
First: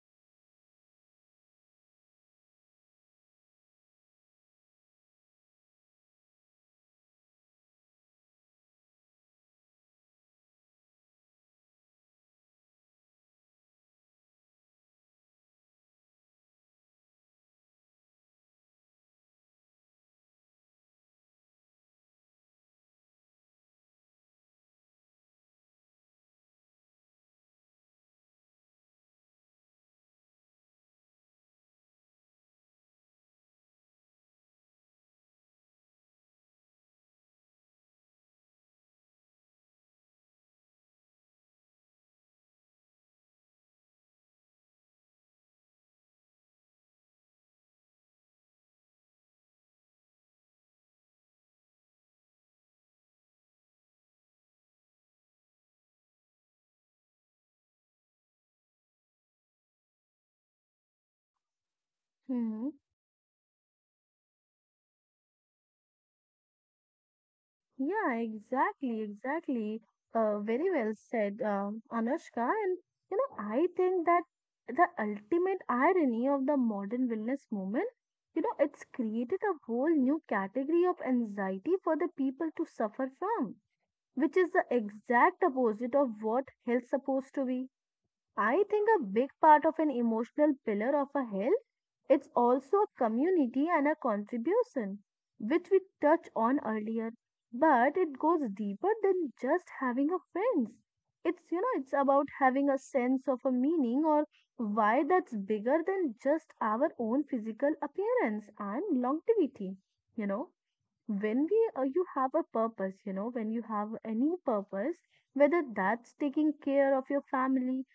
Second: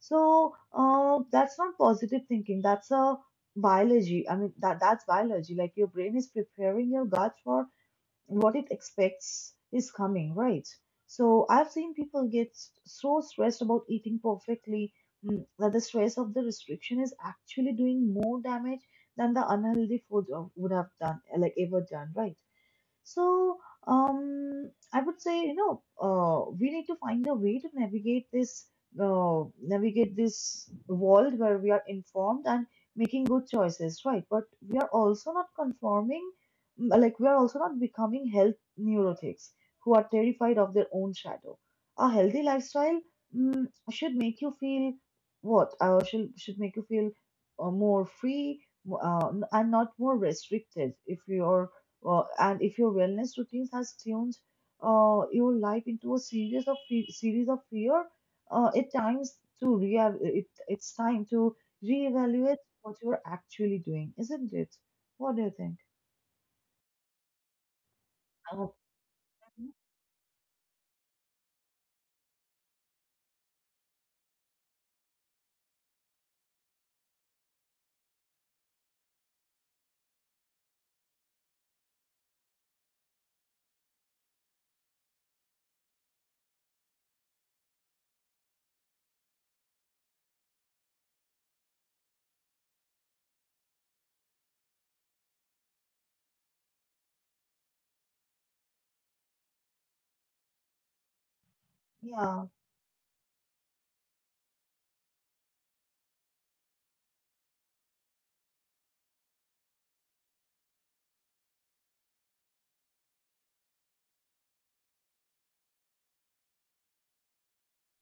[SPEAKER 1] So that's not positive thinking. That's a biology. I mean, that's biology. Like your brain is preparing your gut for what it expects is coming, right? So I've seen people get so stressed about eating perfectly, that the stress of the restriction is actually doing more damage than the unhealthy food would have done, like ever done, right? So, I would say, you know, we need to find a way to navigate this world where we are informed and making good choices, right? But we are also not conforming, like we are also not becoming health neurotics who are terrified of their own shadow. A healthy lifestyle, should make you feel what? Should should make you feel more free, and not more restricted. If you're and if your wellness routines has changed your life into a series of series of fear, uh, it times it's time to reevaluate
[SPEAKER 2] Hmm.
[SPEAKER 1] what you're actually doing, isn't it? What do you think?
[SPEAKER 2] Yeah,
[SPEAKER 1] Oh,
[SPEAKER 2] exactly, exactly. Very well said, Anushka. And you know, I think that the ultimate irony of the modern wellness movement, you know, it's created a whole new category of anxiety for the people to suffer from, which is the exact opposite of what health's supposed to be. I think a big part of an emotional pillar of a health, it's also a community and a contribution, which we touched on earlier. But it goes deeper than just having a friends. It's you know, it's about
[SPEAKER 1] yeah,
[SPEAKER 2] having a sense of a meaning or why that's bigger than just our own physical appearance and longevity, you know, when we you have a purpose, you know, when you have any purpose, whether that's taking care of your family,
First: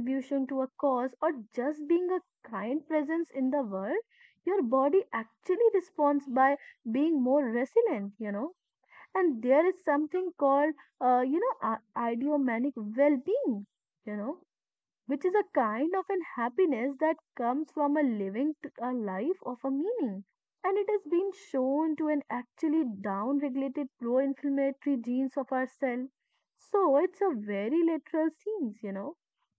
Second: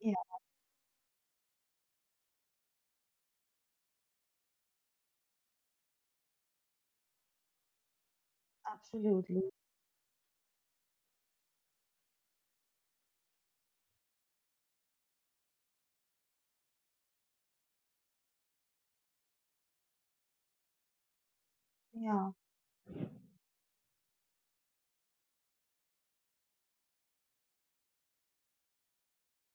[SPEAKER 1] yeah,
[SPEAKER 2] to a cause, or just being a kind presence in the world, your body actually responds by being more resilient, you know. And
[SPEAKER 1] absolutely.
[SPEAKER 2] there is something called uh, you know uh, idiomanic well-being, you know, which is a kind of an happiness that comes from a living a life of a meaning. And it has been shown to an
[SPEAKER 1] Yeah,
[SPEAKER 2] actually down-regulated pro-inflammatory genes of our cell. So it's a very literal scenes, you know.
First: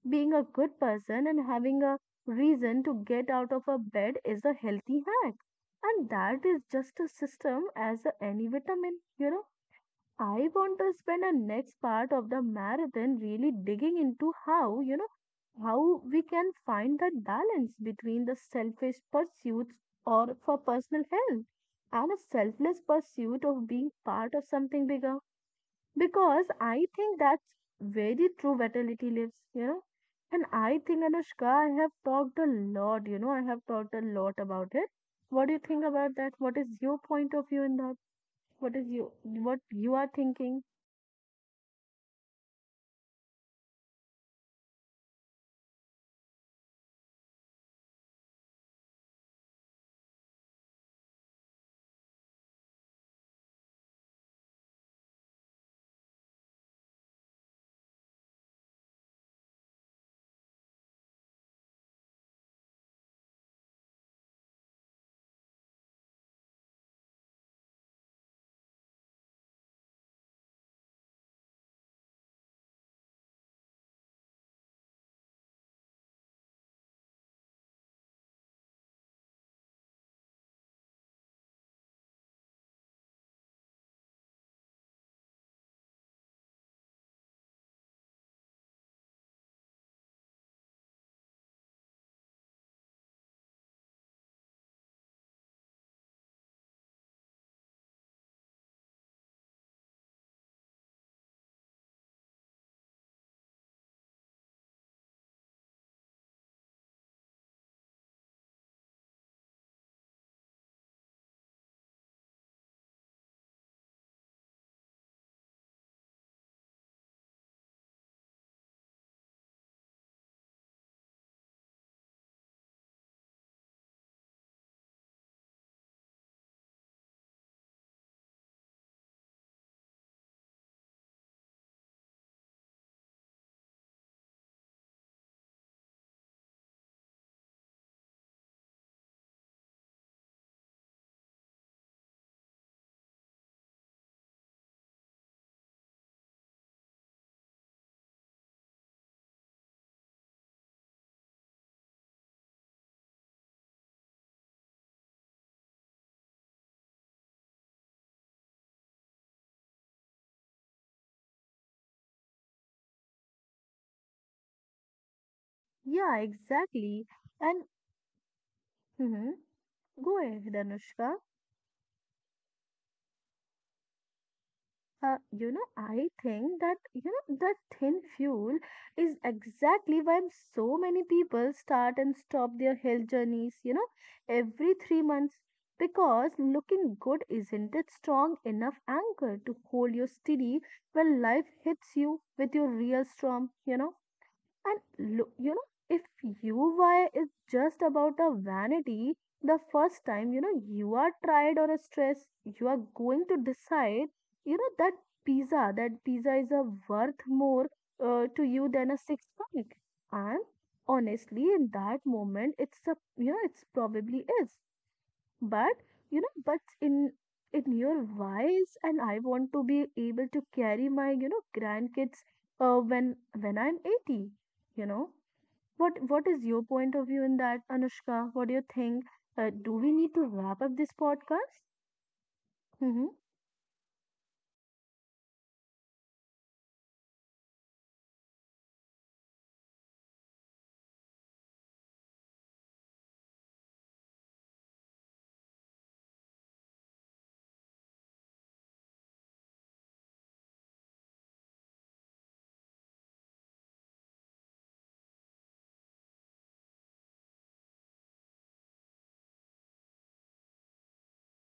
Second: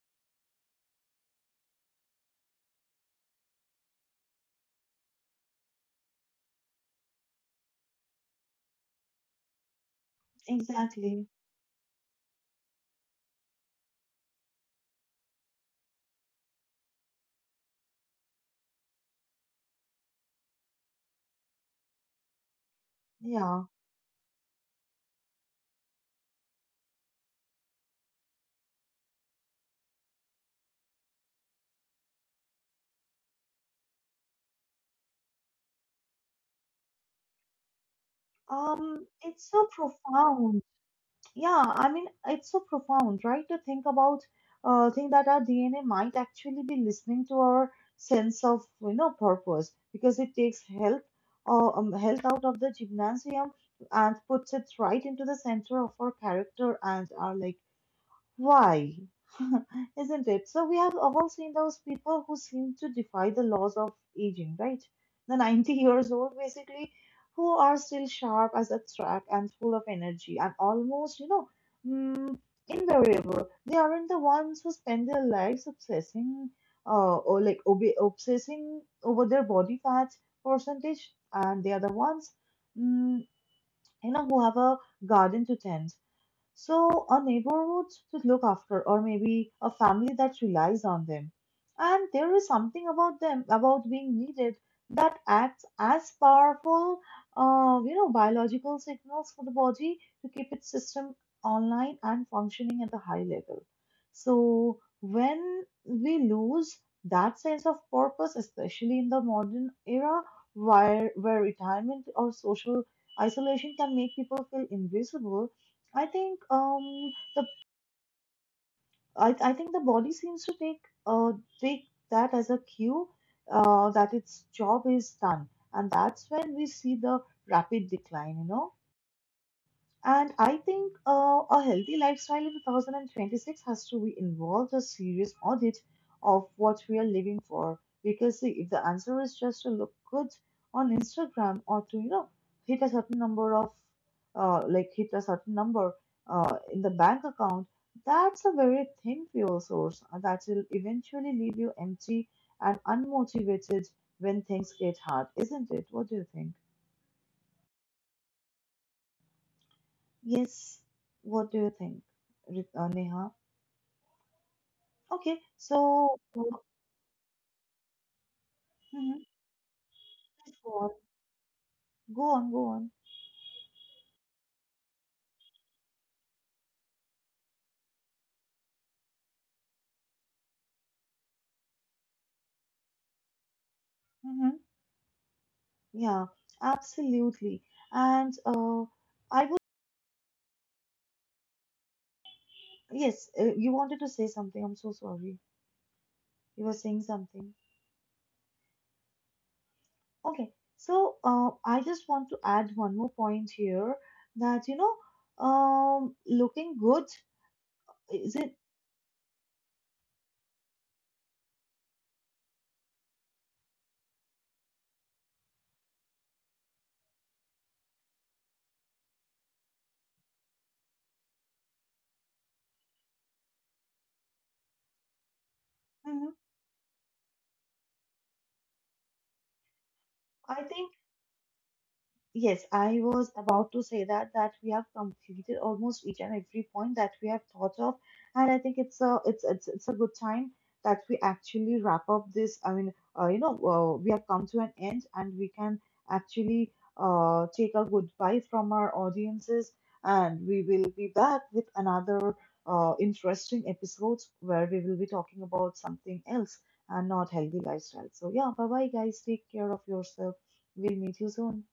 [SPEAKER 2] Being a good person and having a reason to get out of a bed is a healthy hack. And that is just a system as a any vitamin, you know. I want to spend
[SPEAKER 1] exactly.
[SPEAKER 2] the next part of the marathon really digging into how, you know, how we can find that balance between the selfish pursuits or for personal health and a selfless pursuit
[SPEAKER 1] Yeah.
[SPEAKER 2] of being part of something bigger. Because I think that's where the true vitality lives, you know. And I think, Anushka, I have talked a lot about it. What do you think about that? What is your point of view in that? What is you
[SPEAKER 1] It's
[SPEAKER 2] what
[SPEAKER 1] so
[SPEAKER 2] you are thinking?
[SPEAKER 1] profound. Yeah, I mean, it's so profound, right? To think about, think that our DNA might actually be listening to our sense of, you know, purpose, because it takes health, health out of the gymnasium and puts it right into the center of our character and our, like, why? *laughs* Isn't it? So we have all seen those people who seem to defy the laws of aging, right? The 90 *laughs* years old, basically, who are still sharp as a track and full of energy and almost, you know, mm, invariable. They aren't the ones who spend their lives obsessing, obsessing over their body fat percentage, and they are the ones, mm, you know, who have a garden to tend, so, a neighborhood to look after, or maybe a family that relies on them. And there is something about them, about being needed, that acts as powerful, you know, biological signals for the body to keep its system online and functioning at a high level. So, when we lose that sense of purpose, especially in the modern era, where retirement or social isolation can make people feel invisible, I think I think the body seems to take take that as a cue, that its job is done, and that's when we see the rapid decline, you know. And I think a healthy lifestyle in 2026 has to be involved a serious audit of what we are living for. Because see, if the answer is just to look good on Instagram, or to, you know, hit a certain number of, hit a certain number in the bank account, that's a very thin fuel source that will eventually leave you empty and unmotivated when things get hard, isn't it? What do you think? Yes. What do you think, Neha? Okay,
[SPEAKER 2] Yeah,
[SPEAKER 1] so
[SPEAKER 2] exactly. And mhm,
[SPEAKER 1] mhm,
[SPEAKER 2] go ahead,
[SPEAKER 1] please go on,
[SPEAKER 2] Anushka.
[SPEAKER 1] go on, go on.
[SPEAKER 2] You know, I think that you know that thin fuel is exactly why so many people start and stop their health journeys. You know,
[SPEAKER 1] Hmm.
[SPEAKER 2] every 3 months because
[SPEAKER 1] Yeah,
[SPEAKER 2] looking good
[SPEAKER 1] absolutely.
[SPEAKER 2] isn't a strong
[SPEAKER 1] And
[SPEAKER 2] enough
[SPEAKER 1] uh,
[SPEAKER 2] anchor
[SPEAKER 1] I
[SPEAKER 2] to
[SPEAKER 1] would,
[SPEAKER 2] hold you steady when life hits you with your real
[SPEAKER 1] yes,
[SPEAKER 2] storm,
[SPEAKER 1] you
[SPEAKER 2] you know.
[SPEAKER 1] wanted to say something. I'm so
[SPEAKER 2] And look,
[SPEAKER 1] sorry.
[SPEAKER 2] you know, if
[SPEAKER 1] You were saying
[SPEAKER 2] UY is
[SPEAKER 1] something.
[SPEAKER 2] just about a vanity, the first time you
[SPEAKER 1] Okay,
[SPEAKER 2] know you
[SPEAKER 1] so
[SPEAKER 2] are tried or
[SPEAKER 1] I just want
[SPEAKER 2] stressed,
[SPEAKER 1] to add
[SPEAKER 2] you are
[SPEAKER 1] one more
[SPEAKER 2] going to
[SPEAKER 1] point here,
[SPEAKER 2] decide,
[SPEAKER 1] that
[SPEAKER 2] you know,
[SPEAKER 1] you know,
[SPEAKER 2] that pizza, that pizza is
[SPEAKER 1] looking
[SPEAKER 2] a
[SPEAKER 1] good,
[SPEAKER 2] worth more
[SPEAKER 1] is it?
[SPEAKER 2] to you than a six pack. And honestly, in that moment, it's a you know, it's probably is. But you know, but in your wise, and I want to be able to carry my you know grandkids when I'm 80. You know,
[SPEAKER 1] Hmm.
[SPEAKER 2] what is your point of view in that, Anushka? What do you think? Do we need to
[SPEAKER 1] I think,
[SPEAKER 2] wrap up this podcast?
[SPEAKER 1] yes, I was
[SPEAKER 2] Mm-hmm.
[SPEAKER 1] about to say that that we have completed almost each and every point that we have thought of, and I think it's a good time that we actually wrap up this. I mean, you know, we have come to an end, and we can actually take a goodbye from our audiences, and we will be back with another interesting episode where we will be talking about something else and not healthy lifestyle. So yeah, bye bye guys. Take care of yourself. We'll meet you soon.